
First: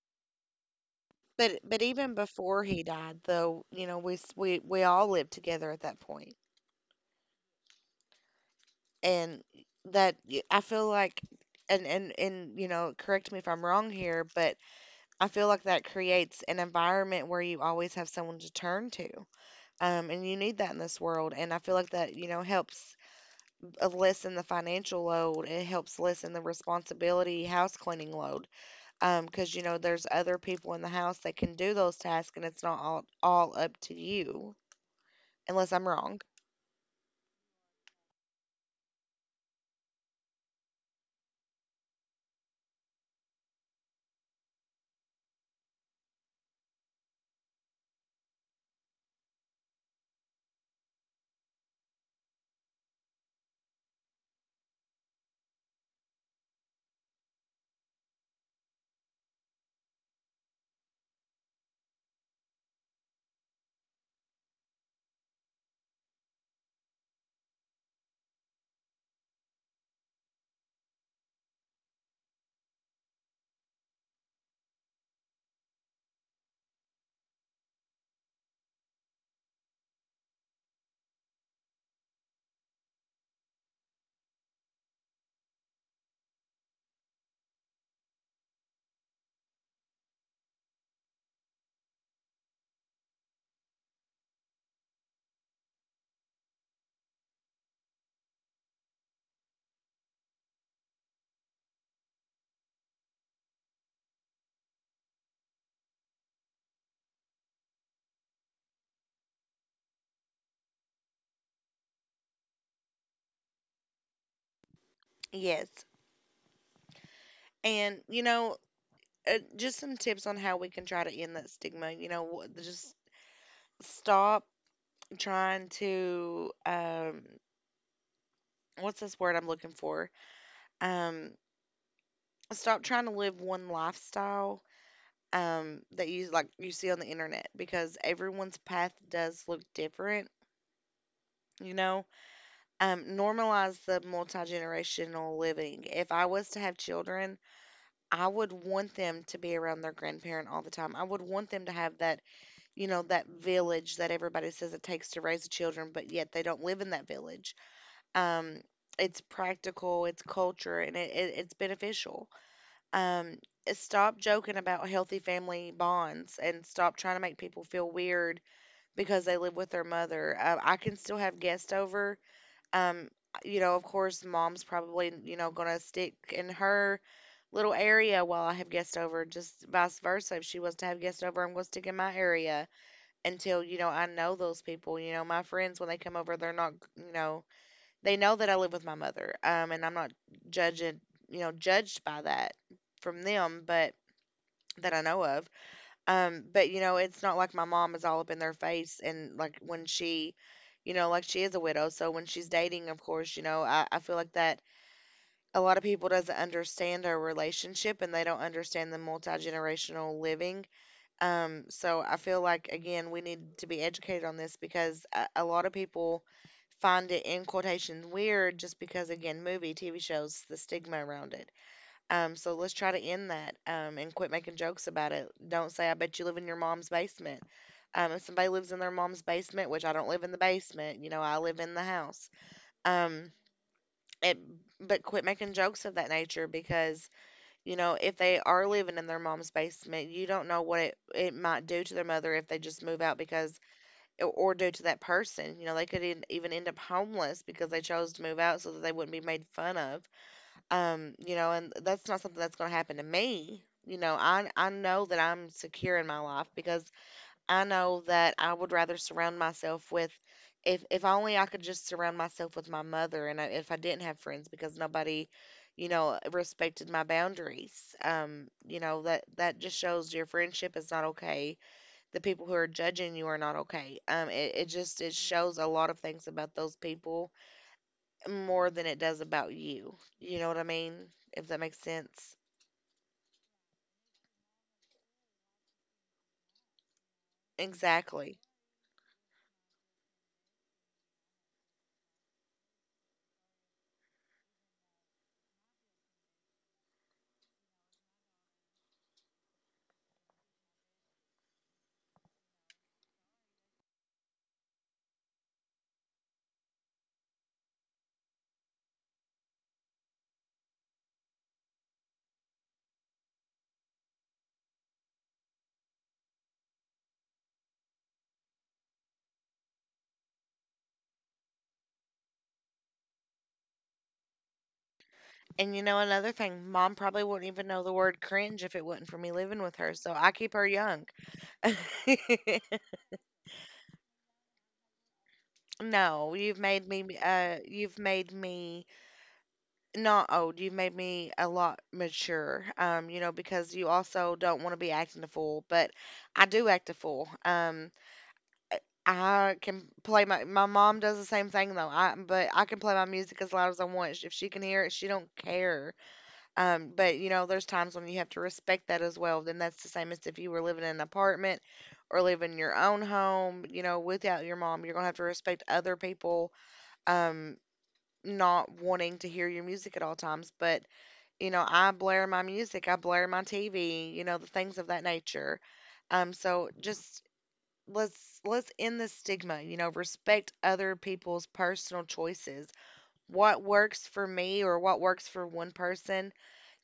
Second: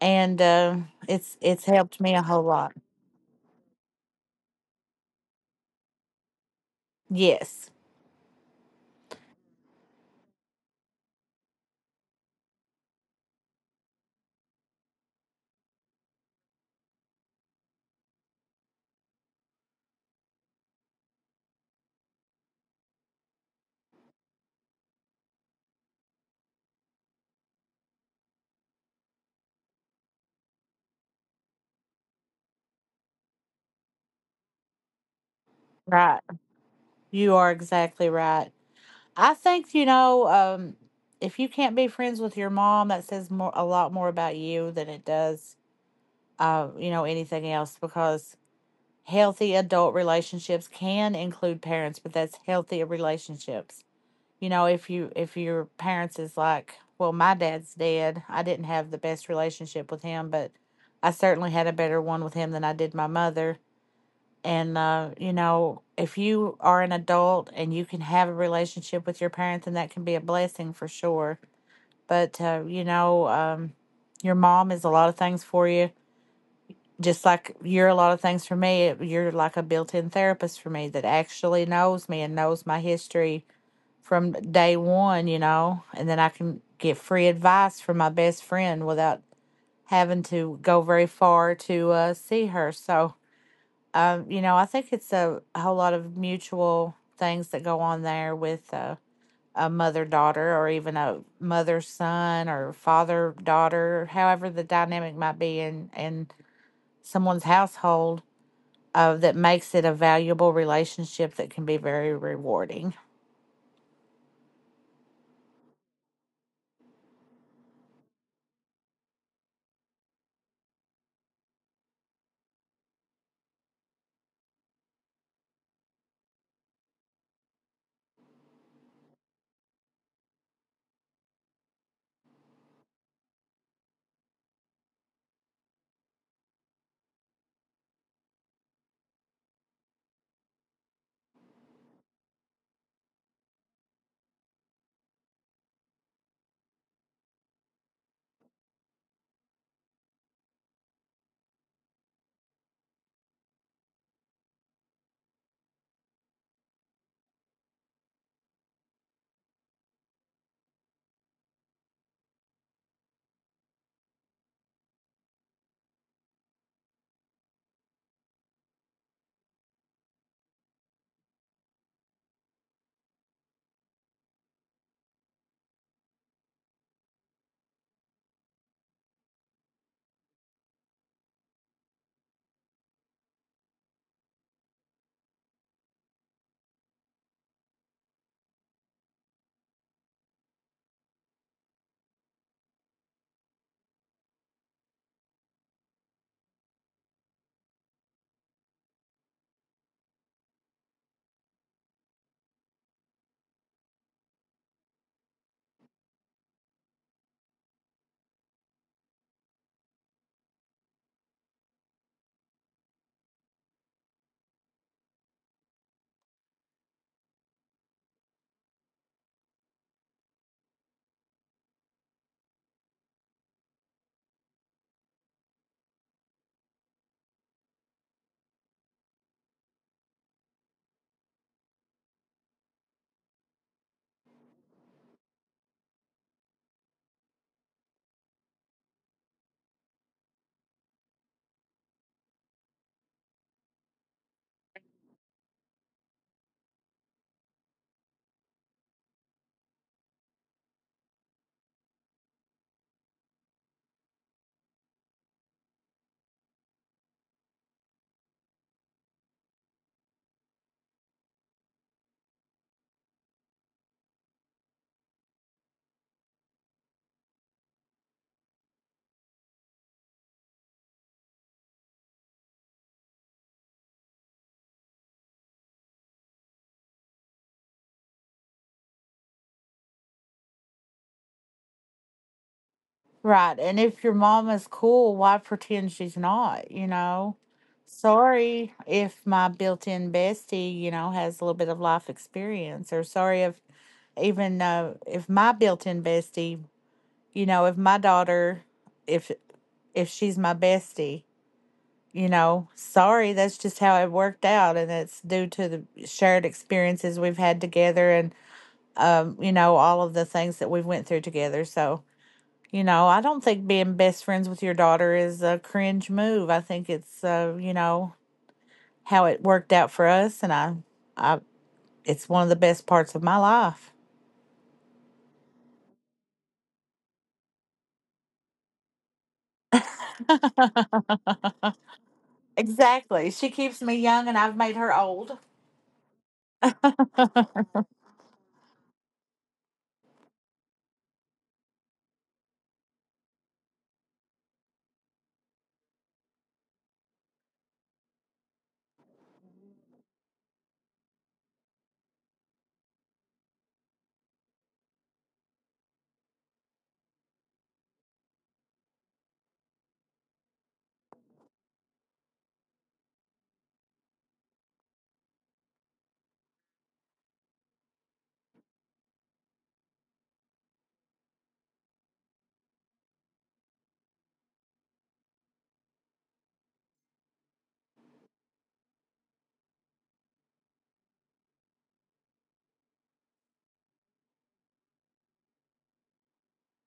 S2: and it's
S1: But
S2: it's
S1: but
S2: helped me
S1: even
S2: a whole
S1: before
S2: lot.
S1: he died, though, you know, we all lived together at that point,
S2: Yes,
S1: and I feel like, and and you know, correct me if I'm wrong here, but I feel like that creates an environment where you always have someone to turn to. And you need that in this world. And I feel like that, you know, helps lessen the financial load. It helps lessen the responsibility house cleaning load. 'Cause, you know, there's other people in the house that can do those tasks, and it's not all up to you, unless I'm
S2: right.
S1: wrong.
S2: You are exactly right. I think, you know, if you can't be friends with your mom, that says more, a lot more, about you than it does, you know, anything else, because healthy adult relationships can include parents, but that's healthy relationships. You know, if you, if your parents is like, well, my dad's dead. I didn't have the best relationship with him, but I certainly had a better one with him than I did my mother. And, you know, if you are an adult and you can have a relationship with your parents, and that can be a blessing for sure. But, you know, your mom is a lot of things for you, just like you're a lot of things for me. You're like a built in therapist for me that actually knows me and knows my history from day one, you know, and then I can get free advice from my best friend without having to go very far to see her. So, you know, I think it's a whole lot of mutual things that go on there with a mother daughter, or even a mother son or father daughter, however the dynamic might be in someone's household, that makes it a valuable relationship that can be very rewarding.
S1: Yes. And, you know, just some tips on how we can try to end that stigma. You know, just stop trying to, what's this word I'm looking for? Um, Stop trying to live one lifestyle, that you you see on the internet, because everyone's path does look different. You know, normalize the multi generational living. If I was to have children, I would want them to be around their grandparent all the time. I would want them to have that, you know, that village that everybody says it takes to raise the children, but yet they don't live in that village. Um, it's practical, it's culture, and it's beneficial. Um, Stop joking about healthy family bonds, and stop trying to make people feel weird because they live with their mother. I can still have guests over. Um, you know, of course, mom's probably, you know, going to stick in her little area while I have guests over, just vice versa. If she wants to have guests over, I'm going to stick in my area until, you know, I know those people. You know, my friends, when they come over, they're not, you know, they know that I live with my mother. And I'm not judging, you know, judged by that from them, but that I know of. But you know, it's not like my mom is all up in their face, and like when she, you know, like she is a widow. So when she's dating, of course, you know, I feel like that a lot of people doesn't understand our relationship, and they don't understand the multi-generational living. So I feel like again, we need to be educated on this because a lot of people find it in quotations weird, just because again, movie, TV shows, the stigma around it. So let's try to end that and quit making jokes about it. Don't say, I bet you live in your mom's basement. If somebody lives in their mom's basement, which I don't live in the basement, you know, I live in the house. Um, it, but quit making jokes of that nature because, you know, if they are living in their mom's basement, you don't know what it might do to their mother if they just move out because, or due to that person. You know, they could even end up homeless because they chose to move out so that they wouldn't be made fun of. You know, and that's not something that's going to happen to me. You know, I know that I'm secure in my life because I know that I would rather surround myself with, if only I could just surround myself with my mother and I, if I didn't have friends because nobody, you know, respected my boundaries. You know, that just shows your friendship is not okay, the people who are judging you are not okay. It just, it shows a lot of things about those people more than it does about you. You know what I mean? If that makes sense.
S2: Right. And if your mom is cool, why pretend she's not, you know?
S1: Exactly.
S2: Sorry if my built in bestie, you know, has a little bit of life experience, or sorry if even if my built-in bestie, you know, if my daughter, if if she's my bestie, you know, sorry, that's just how it worked out, and it's due to the shared experiences we've had together, and you know, all of the things that we've went through together. So, you know, I don't think being best friends with your daughter is a cringe move. I think it's, you know, how it worked out for us, and I, it's one of the best parts of my life.
S1: And you know another thing, mom probably wouldn't even know the word cringe if it wasn't for me living with her, so I keep her young. *laughs*
S2: Exactly. She keeps me young and I've made her old.
S1: No, you've made me not old. You've made me a lot mature. You know, because you also don't want to be acting a fool, but I do act a fool. I can play my mom does the same thing though. I, but I can play my music as loud as I want. If she can hear it, she don't care. But you know, there's times when you have to respect that as well. Then that's the same as if you were living in an apartment or living in your own home, you know, without your mom, you're gonna have to respect other people um not wanting to hear your music at all times. But, you know, I blare my music, I blare my TV, you know, the things of that nature. So just Let's end the stigma, you know, respect other people's personal choices. What works for me or what works for one person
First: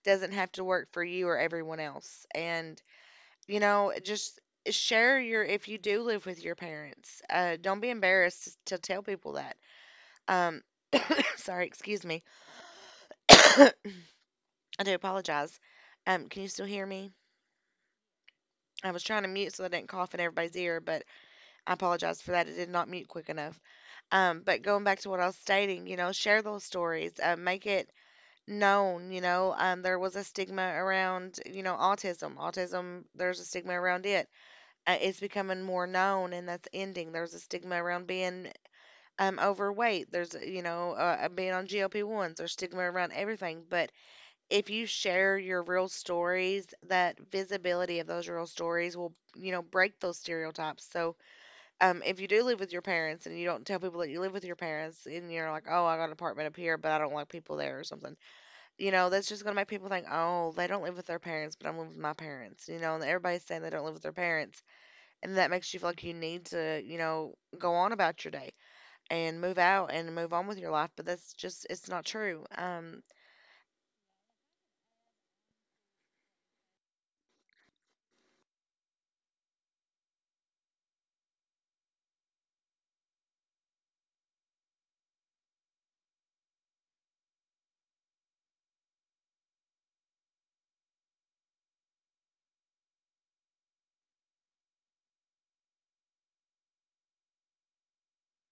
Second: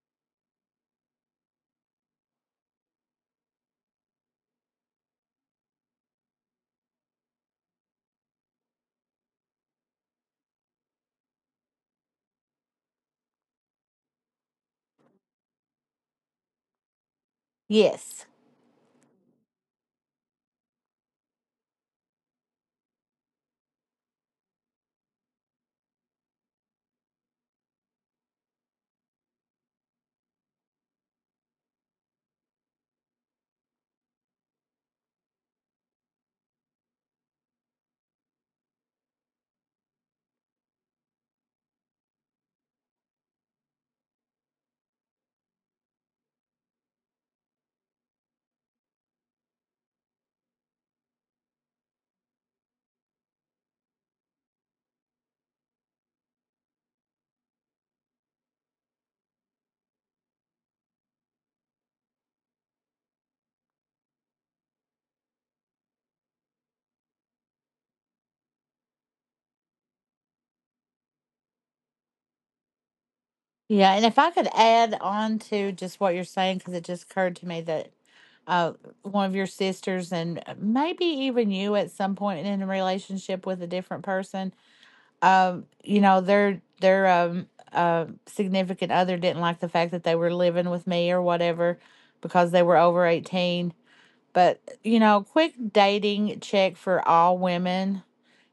S1: doesn't have to work for you or everyone else. And, you know, just share your, if you do live with your parents, don't be embarrassed to tell people that. um *coughs* Sorry, excuse me. I do apologize. Can you still hear me?
S2: Yes.
S1: I was trying to mute so I didn't cough in everybody's ear, but I apologize for that, it did not mute quick enough. But going back to what I was stating, you know, share those stories, make it known. You know, there was a stigma around, you know, autism. Autism, there's a stigma around it. It's becoming more known, and that's ending. There's a stigma around being overweight. There's, you know, being on GLP-1s. There's stigma around everything. But if you share your real stories, that visibility of those real stories will, you know, break those stereotypes. So if you do live with your parents and you don't tell people that you live with your parents and you're like, oh, I got an apartment up here, but I don't like people there or something, you know, that's just going to make people think, oh, they don't live with their parents, but I'm living with my parents, you know, and everybody's saying they don't live with their parents. And that makes you feel like you need to, you know, go on about your day and move out and move on with your life. But that's just, it's not true.
S2: Yeah. And if I could add on to just what you're saying, because it just occurred to me that uh, one of your sisters, and maybe even you at some point in a relationship with a different person, you know, their significant other didn't like the fact that they were living with me or whatever, because they were over 18. But, you know, quick dating check for all women:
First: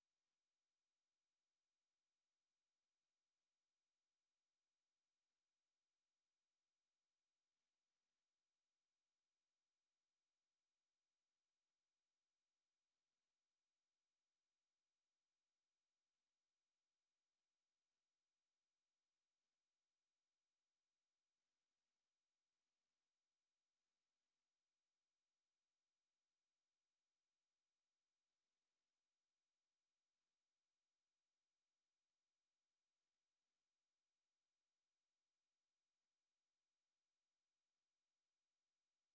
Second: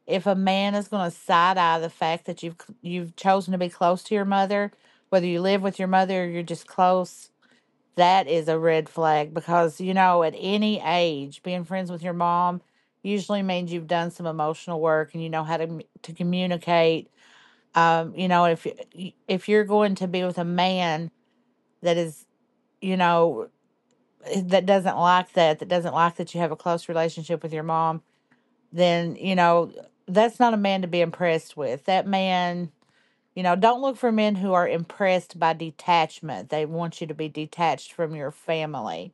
S2: if a man is going to side eye the fact that you've chosen to be close to your mother, whether you live with your mother or you're just close, that is a red flag, because you know, at any age, being friends with your mom usually means you've done some emotional work and you know how to communicate. You know, if you're going to be with a man that is, you know, eh, that doesn't like that you have a close relationship with your mom, then you know, that's not a man to be impressed with. That man, you know, don't look for men who are impressed by detachment. They want you to be detached from your family.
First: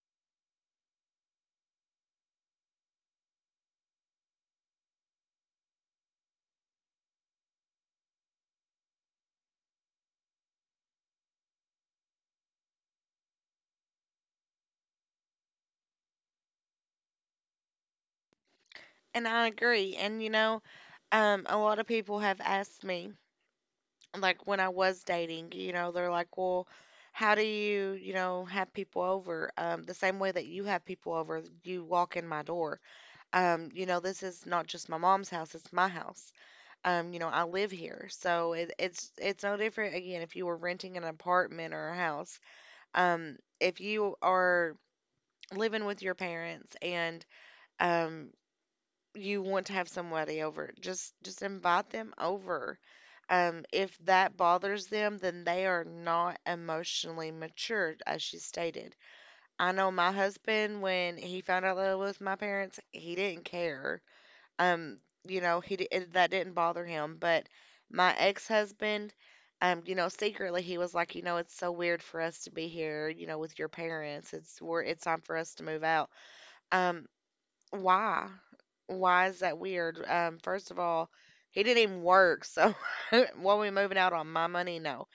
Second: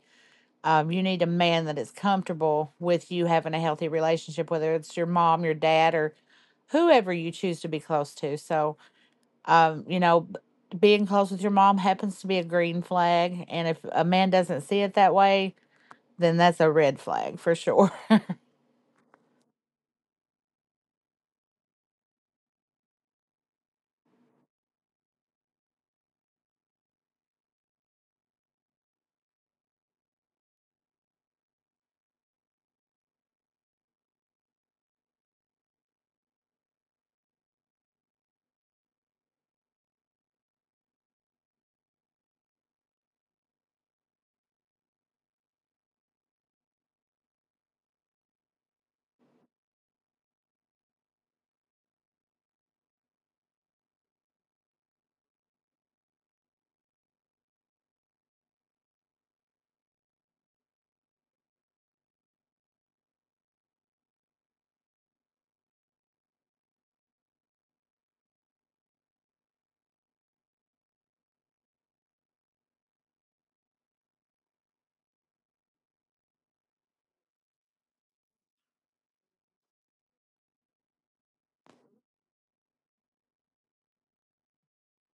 S2: You need a man that is comfortable with you having a healthy relationship, whether it's your mom, your dad, or whoever you choose to be close to. So you know, being close with your mom happens to be a green flag, and if a man doesn't see it that way, then that's a red flag for sure.
S1: And I agree. And, you know, a lot of people have asked me like when I was dating, you know, they're like, well, how do you, you know, have people over? The same way that you have people over, you walk in my door. You know, this is not just my mom's house, it's my house. You know, I live here. So it's no different again if you were renting an apartment or a house. If you are living with your parents and um you want to have somebody over, just invite them over. If that bothers them, then they are not emotionally matured, as she stated. I know my husband, when he found out that I was with my parents, he didn't care. Um, you know, that didn't bother him. But my ex-husband, you know, secretly he was like, you know, it's so weird for us to be here, you know, with your parents. It's time for us to move out. Um, why? Why is that weird? First of all, he didn't even work, so *laughs* what are we moving out on my money? No.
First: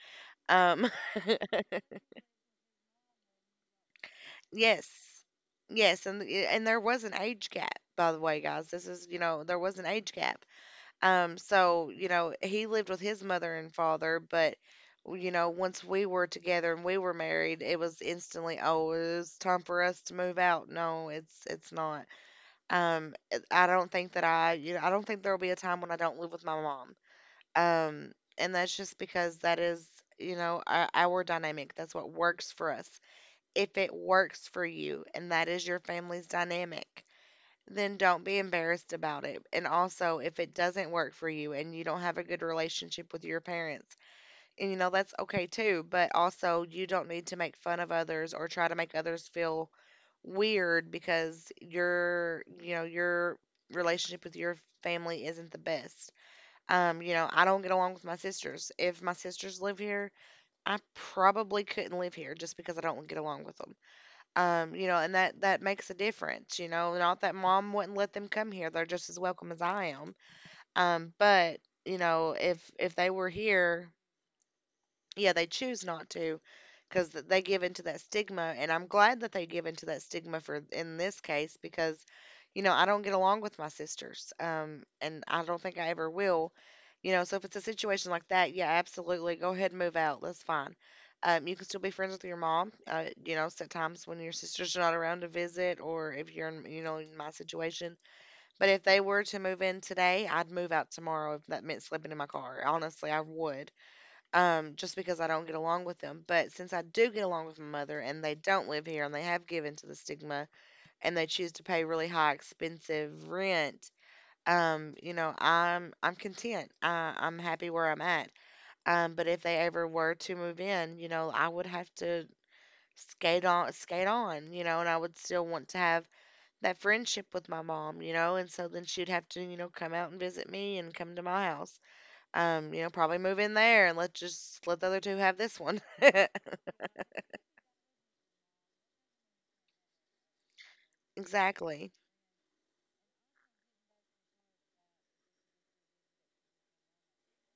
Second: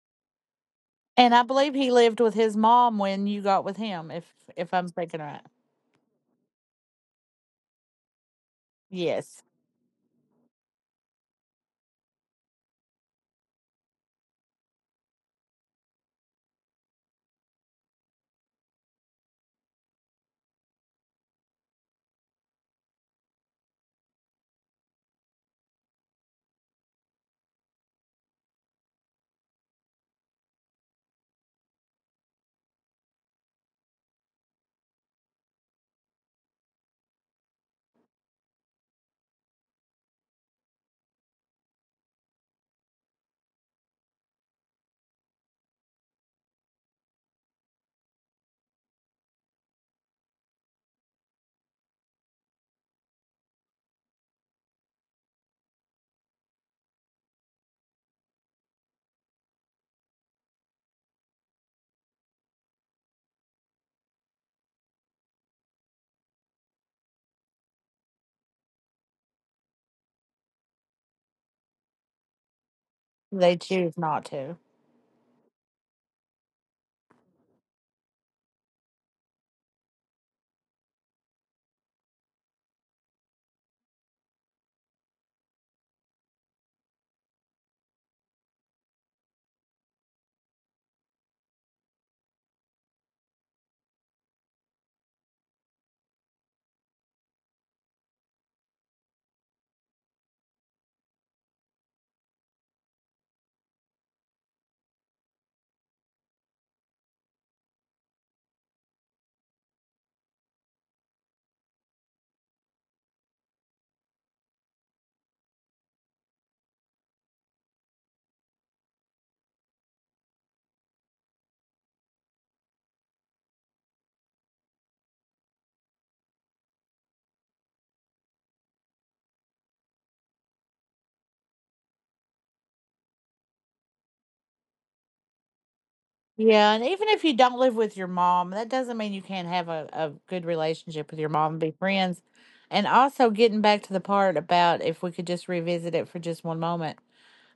S1: Um, *laughs*
S2: And I believe he lived with his mom when you got with him, if I'm
S1: yes,
S2: thinking right.
S1: yes, and and there was an age gap, by the way, guys. This is, you
S2: Yes,
S1: know, there was an age gap. So you know, he lived with his mother and father, but you know, once we were together and we were married, it was instantly, oh, it's time for us to move out. No, it's not. I don't think that I, you know, I don't think there will be a time when I don't live with my mom. Um, and that's just because that is, you know, our dynamic. That's what works for us. If it works for you and that is your family's dynamic, then don't be embarrassed about it. And also, if it doesn't work for you and you don't have a good relationship with your parents, and you know, that's okay too, but also you don't need to make fun of others or try to make others feel weird because your, you know, your relationship with your family isn't the best. You know, I don't get along with my sisters. If my sisters live here, I probably couldn't live here just because I don't get along with them. You know, and that makes a difference. You know, not that mom wouldn't let them come here, they're just as welcome as I am. But you know, if they were
S2: they
S1: here,
S2: choose not to.
S1: yeah, they choose not to because they give into that stigma. And I'm glad that they give into that stigma for in this case because, you know, I don't get along with my sisters. And I don't think I ever will. You know, so if it's a situation like that, yeah, absolutely. Go ahead and move out. That's fine. You can still be friends with your mom. You know, at times when your sisters are not around to visit, or if you're in, you know, in my situation. But if they were to move in today, I'd move out tomorrow if that meant sleeping in my car. Honestly, I would, just because I don't get along with them. But since I do get along with my mother and they don't live here and they have given to the stigma and they choose to pay really high expensive rent, you know, I'm content. I'm happy where I'm at. But if they ever were to move in, you know, I would have to skate on, you know, and I would still want to have that friendship with my mom, you know, and so then she'd have to, you know, come out and visit me and come to my house. You know, probably move in there and let the other two have this one. *laughs*
S2: Yeah, and even if you don't live with your mom, that doesn't mean you can't have a good relationship with your mom and be
S1: Exactly.
S2: friends. And also getting back to the part about, if we could just revisit it for just one moment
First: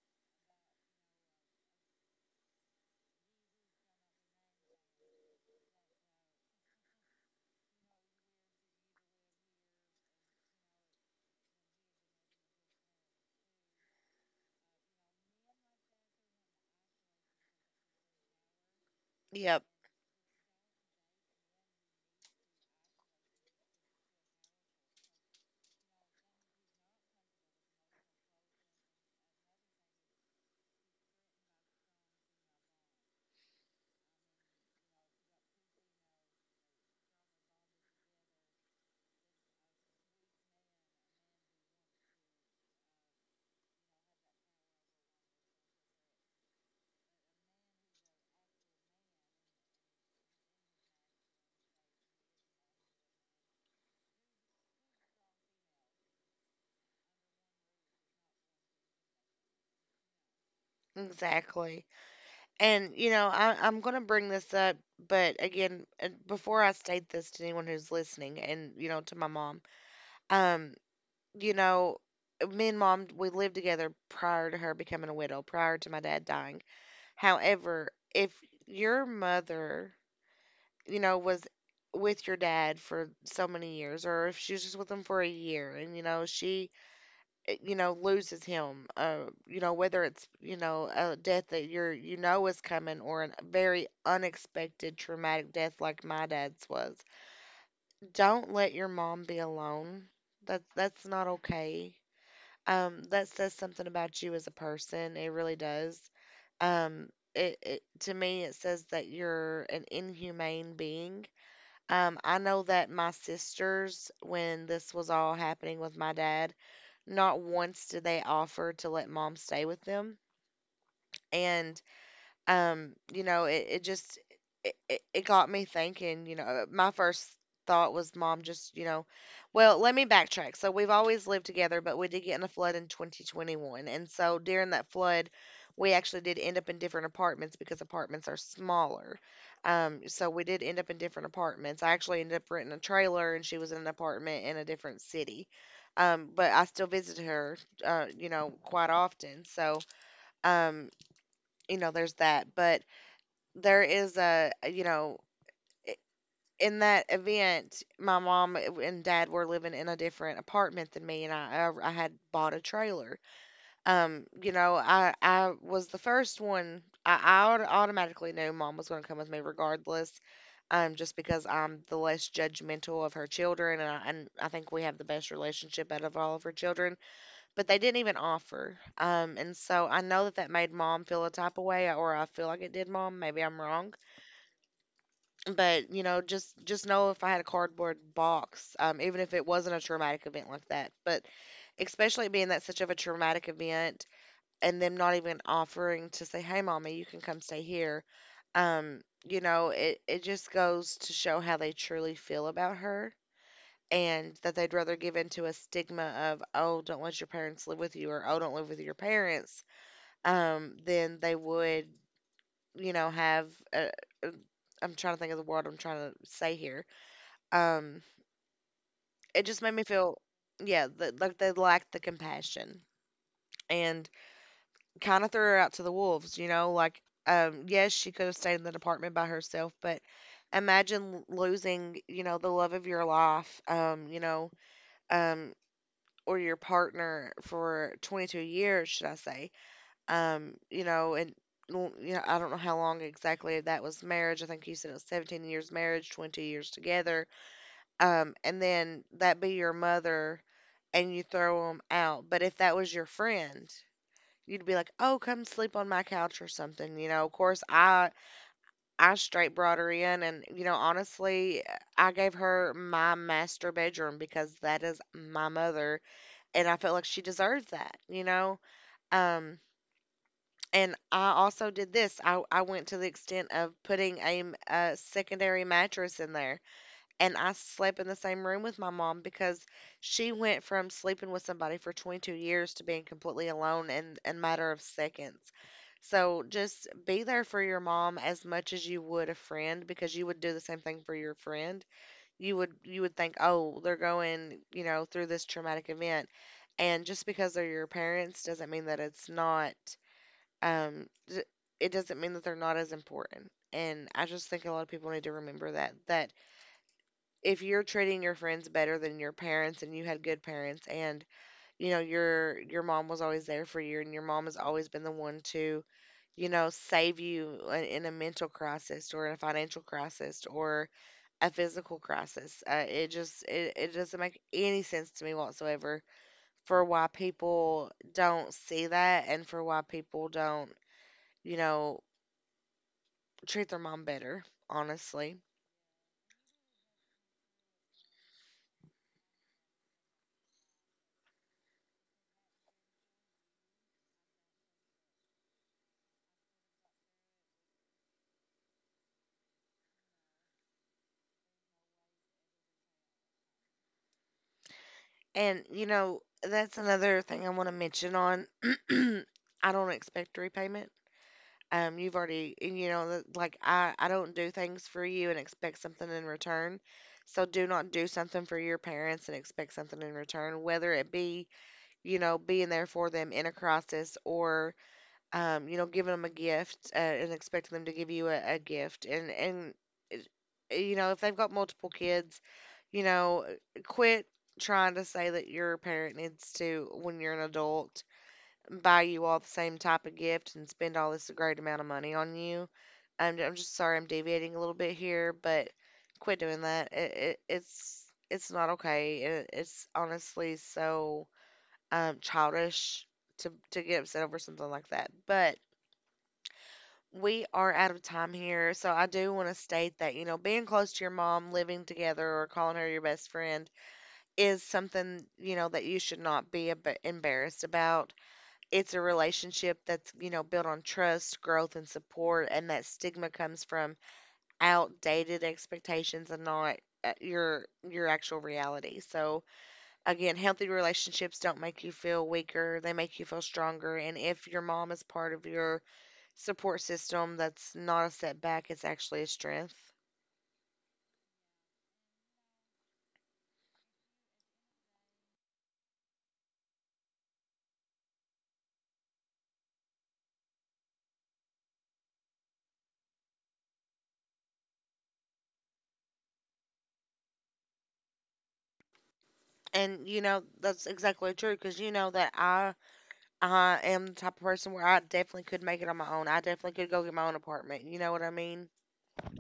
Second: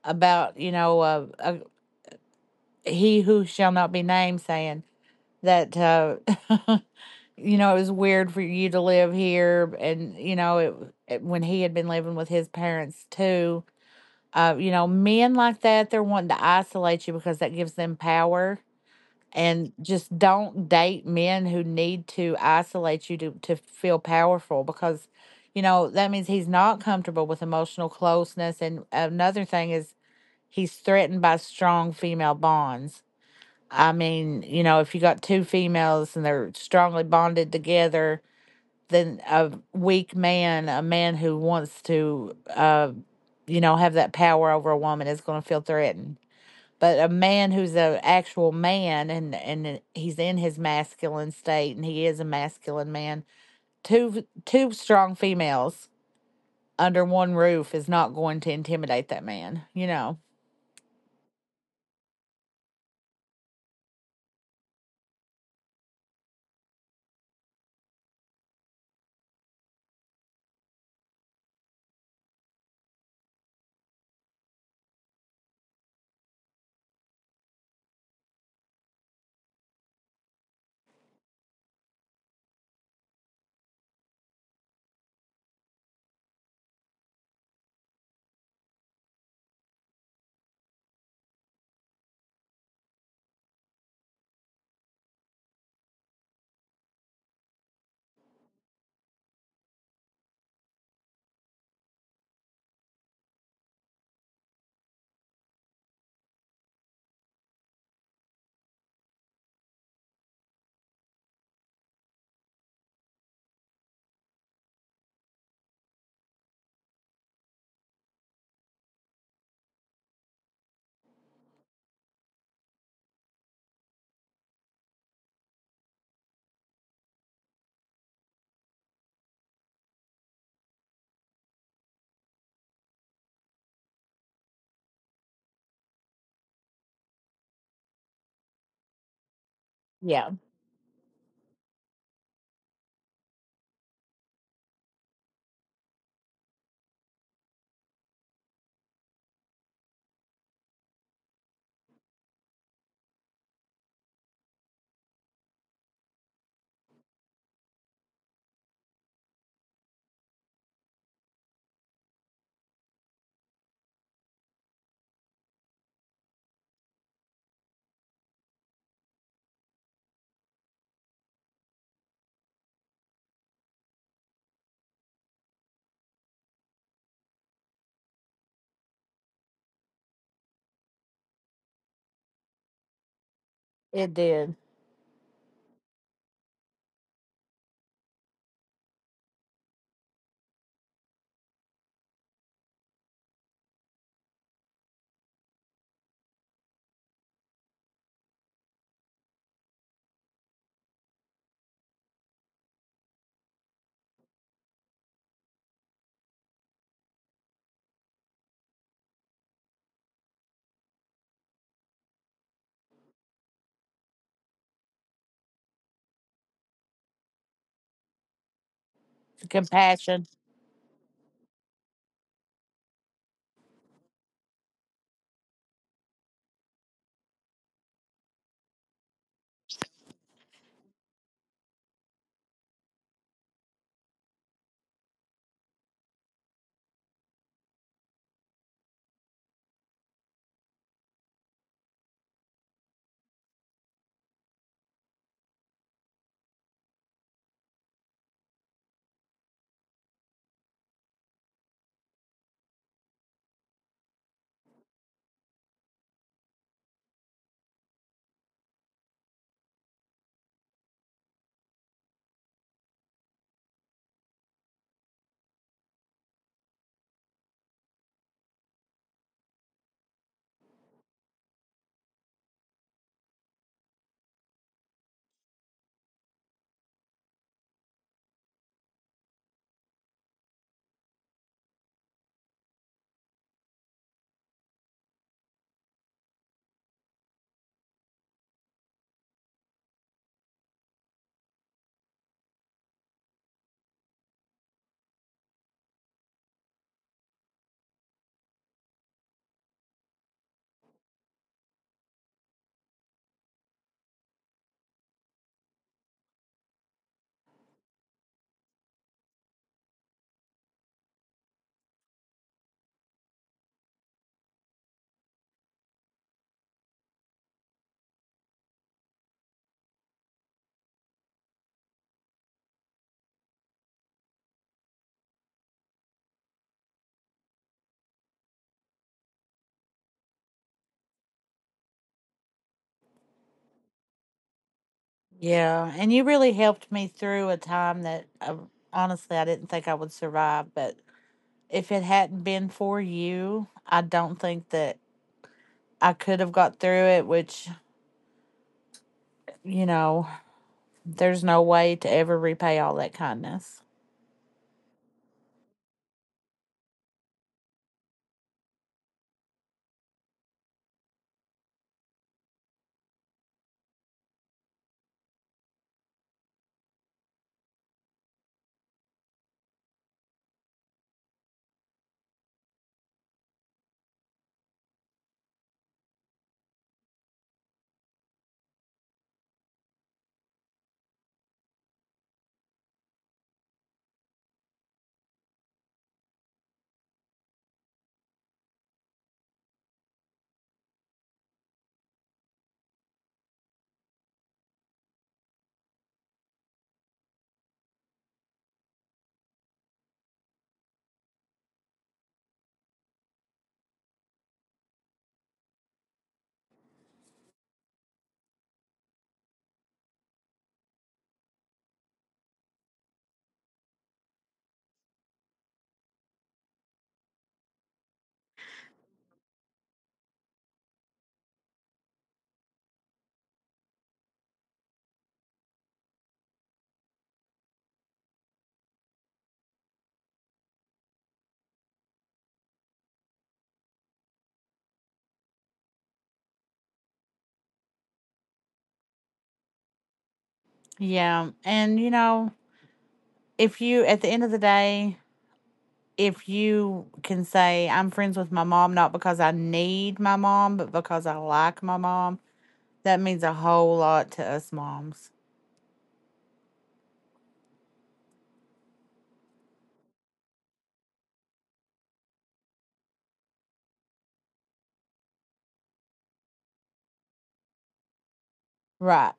S2: about, you know, he who shall not be named saying that *laughs* you know, it was weird for you to live here, and you know, when he had been living with his parents too. You know, men like that, they're wanting to isolate you because that gives them power.
S1: Yep.
S2: And just don't date men who need to isolate you to feel powerful, because you know, that means he's not comfortable with emotional closeness. And another thing is, he's threatened by strong female bonds. I mean, you know, if you got two females and they're strongly bonded together, then a weak man, a man who wants to, you know, have that power over a woman, is going to feel threatened. But a man who's an actual man, and he's in his masculine state, and he is a masculine man, two strong females under one roof is not going to intimidate that man. You know.
S1: Exactly. And you know, I'm going to bring this up, but again, before I state this to anyone who's listening, and you know, to my mom, um, you know, me and mom we lived together prior to her becoming a widow, prior to my dad dying. However, if your mother, you know, was with your dad for so many years, or if she was just with him for a year, and you know, you know, loses him, you know, whether it's, you know, a death that you're, you know, is coming, or a very unexpected traumatic death like my dad's was. Don't let your mom be alone. That's not okay. That says something about you as a person. It really does. Um it, it To me, it says that you're an inhumane being. I know that my sisters, when this was all happening with my dad, not once did they offer to let mom stay with them. And you know, it just, it got me thinking, you know. My first thought was mom just, you know, well, let me backtrack. So we've always lived together, but we did get in a flood in 2021, and so during that flood, we actually did end up in different apartments because apartments are smaller. So
S2: Yeah,
S1: we did end up in different apartments. I actually ended up renting a trailer, and she was in an apartment in a different city. But I still visit her, you know, quite often. So um you know, there's that. But there is a, you know, i- in that event, my mom and dad were living in a different apartment than me, and I had bought a trailer. You know, I was the first one. I automatically knew mom was going to come with me regardless, just because I'm the less judgmental of her children, and I think we have the best relationship out of all of her children. But they didn't even offer, and so I know that that made mom feel a type of way, or I feel like it did mom. Maybe I'm wrong.
S2: it did.
S1: But, you know, just know, if I had a cardboard box, even if it wasn't a traumatic event like that. But especially being that such of a traumatic event, and them not even offering to say, "Hey mommy, you can come stay here." You know, it just goes to show how they truly feel about her, and that they'd rather give in to a stigma of, oh, don't let your parents live with you, or oh, don't live with your parents, than they would, you know, have a, a I'm trying to think of the word I'm trying to say here. Um, it just made me feel,
S2: Compassion.
S1: yeah, that like they lacked the compassion and kind of threw her out to the wolves, you know, like, yes, she could have stayed in the department by herself. But imagine losing, you know, the love of your life, um, or your partner for 22 years, should I say. You know, and you know, I don't know how long exactly that was marriage. I think you said it was 17 years marriage, 22 years together. And then that be your mother and you throw them out. But if that was your friend, you'd be like, "Oh, come sleep on my couch or something." You know, of course, I straight brought her in, and you know, honestly, I gave her my master bedroom because that is my mother, and I felt like she deserved that. Um. And I also did this. I went to the extent of putting a, a secondary mattress in there, and I slept in the same room with my mom because she went from sleeping with somebody for 22 years to being completely alone in a matter of seconds. So just be there for your mom as much as you would a friend, because you would do the same thing for your friend. You would think, "Oh, they're going, you know, through this traumatic event." And just because they're your parents doesn't mean that it's not um d- it doesn't mean that they're not as important. And I just think a lot of people need to remember that, that if you're treating your friends better than your parents, and you had good parents, and you know, your mom was always there for you, and your mom has always been the one to, you know, save you in a mental crisis, or in a financial crisis, or a physical crisis. It just it doesn't make any sense to me whatsoever for why people don't see that, and for why people don't, you know, treat their mom better, honestly.
S2: Yeah, and you really helped me through a time that honestly I didn't think I would survive. But if it hadn't been for you, I don't think that I could have got through it, which, you know, there's no way to ever repay all that kindness.
S1: And, you know, that's another thing I want to mention on. *clears throat* I don't expect repayment. You've already, and, you know, like I don't do things for you and expect something in return. So do not do something for your parents and expect something in return, whether it be, you know, being there for them in a crisis, or you know, giving them a gift, and expecting them to give you a gift. It- you know, if they've got multiple kids, you know, quit trying to say that your parent needs to, when you're an adult, buy you all the same type of gift and spend all this great amount of money on you. I'm just sorry, I'm deviating a little bit here, but quit doing that. It's not okay. It's honestly so childish to get upset over something like that. But we are out of time here, so I do want to state that, you know, being close to your mom, living together, or calling her your best friend is something, you know, that you should not be embarrassed about. It's a relationship that's, you know, built on trust, growth, and support, and that stigma comes from outdated expectations and not your actual reality. So again, healthy relationships don't make you feel weaker, they make you feel stronger. And if your mom is part of your support system, that's not a setback, it's actually a strength.
S2: Yeah. And, you know, if you, at the end of the day, if you can say, I'm friends with my mom, not because I need my mom, but because I like my mom, that means a whole lot to us moms.
S1: And you know, that's exactly true, because you know that I am the type of person where I definitely could make it on my own. I definitely could go get my own apartment. You know what I mean?
S2: Right.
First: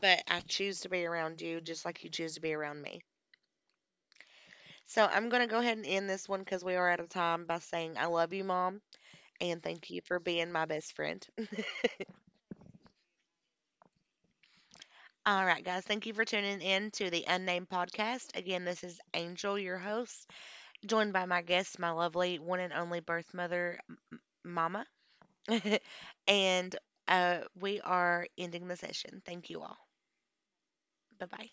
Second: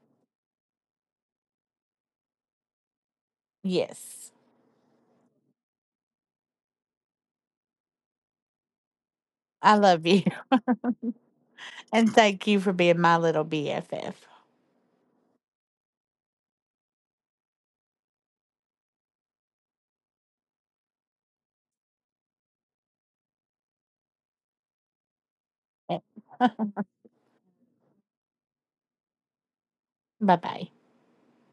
S1: But I choose to be around you just like you choose to be around me.
S2: Yes.
S1: So I'm gonna go ahead and end this one because we are out of time, by saying I love you, mom, and
S2: I
S1: thank you
S2: love
S1: for
S2: you.
S1: being
S2: *laughs*
S1: my best friend. *laughs*
S2: And thank you for being my little BFF.
S1: All right, guys, thank you for tuning in to the Unnamed Podcast. Again, this is Angel, your host, joined by my guest, my lovely one and only birth mother, Mama. *laughs*
S2: *laughs* Bye
S1: And we are ending the session. Thank you all.
S2: bye.
S1: Bye bye.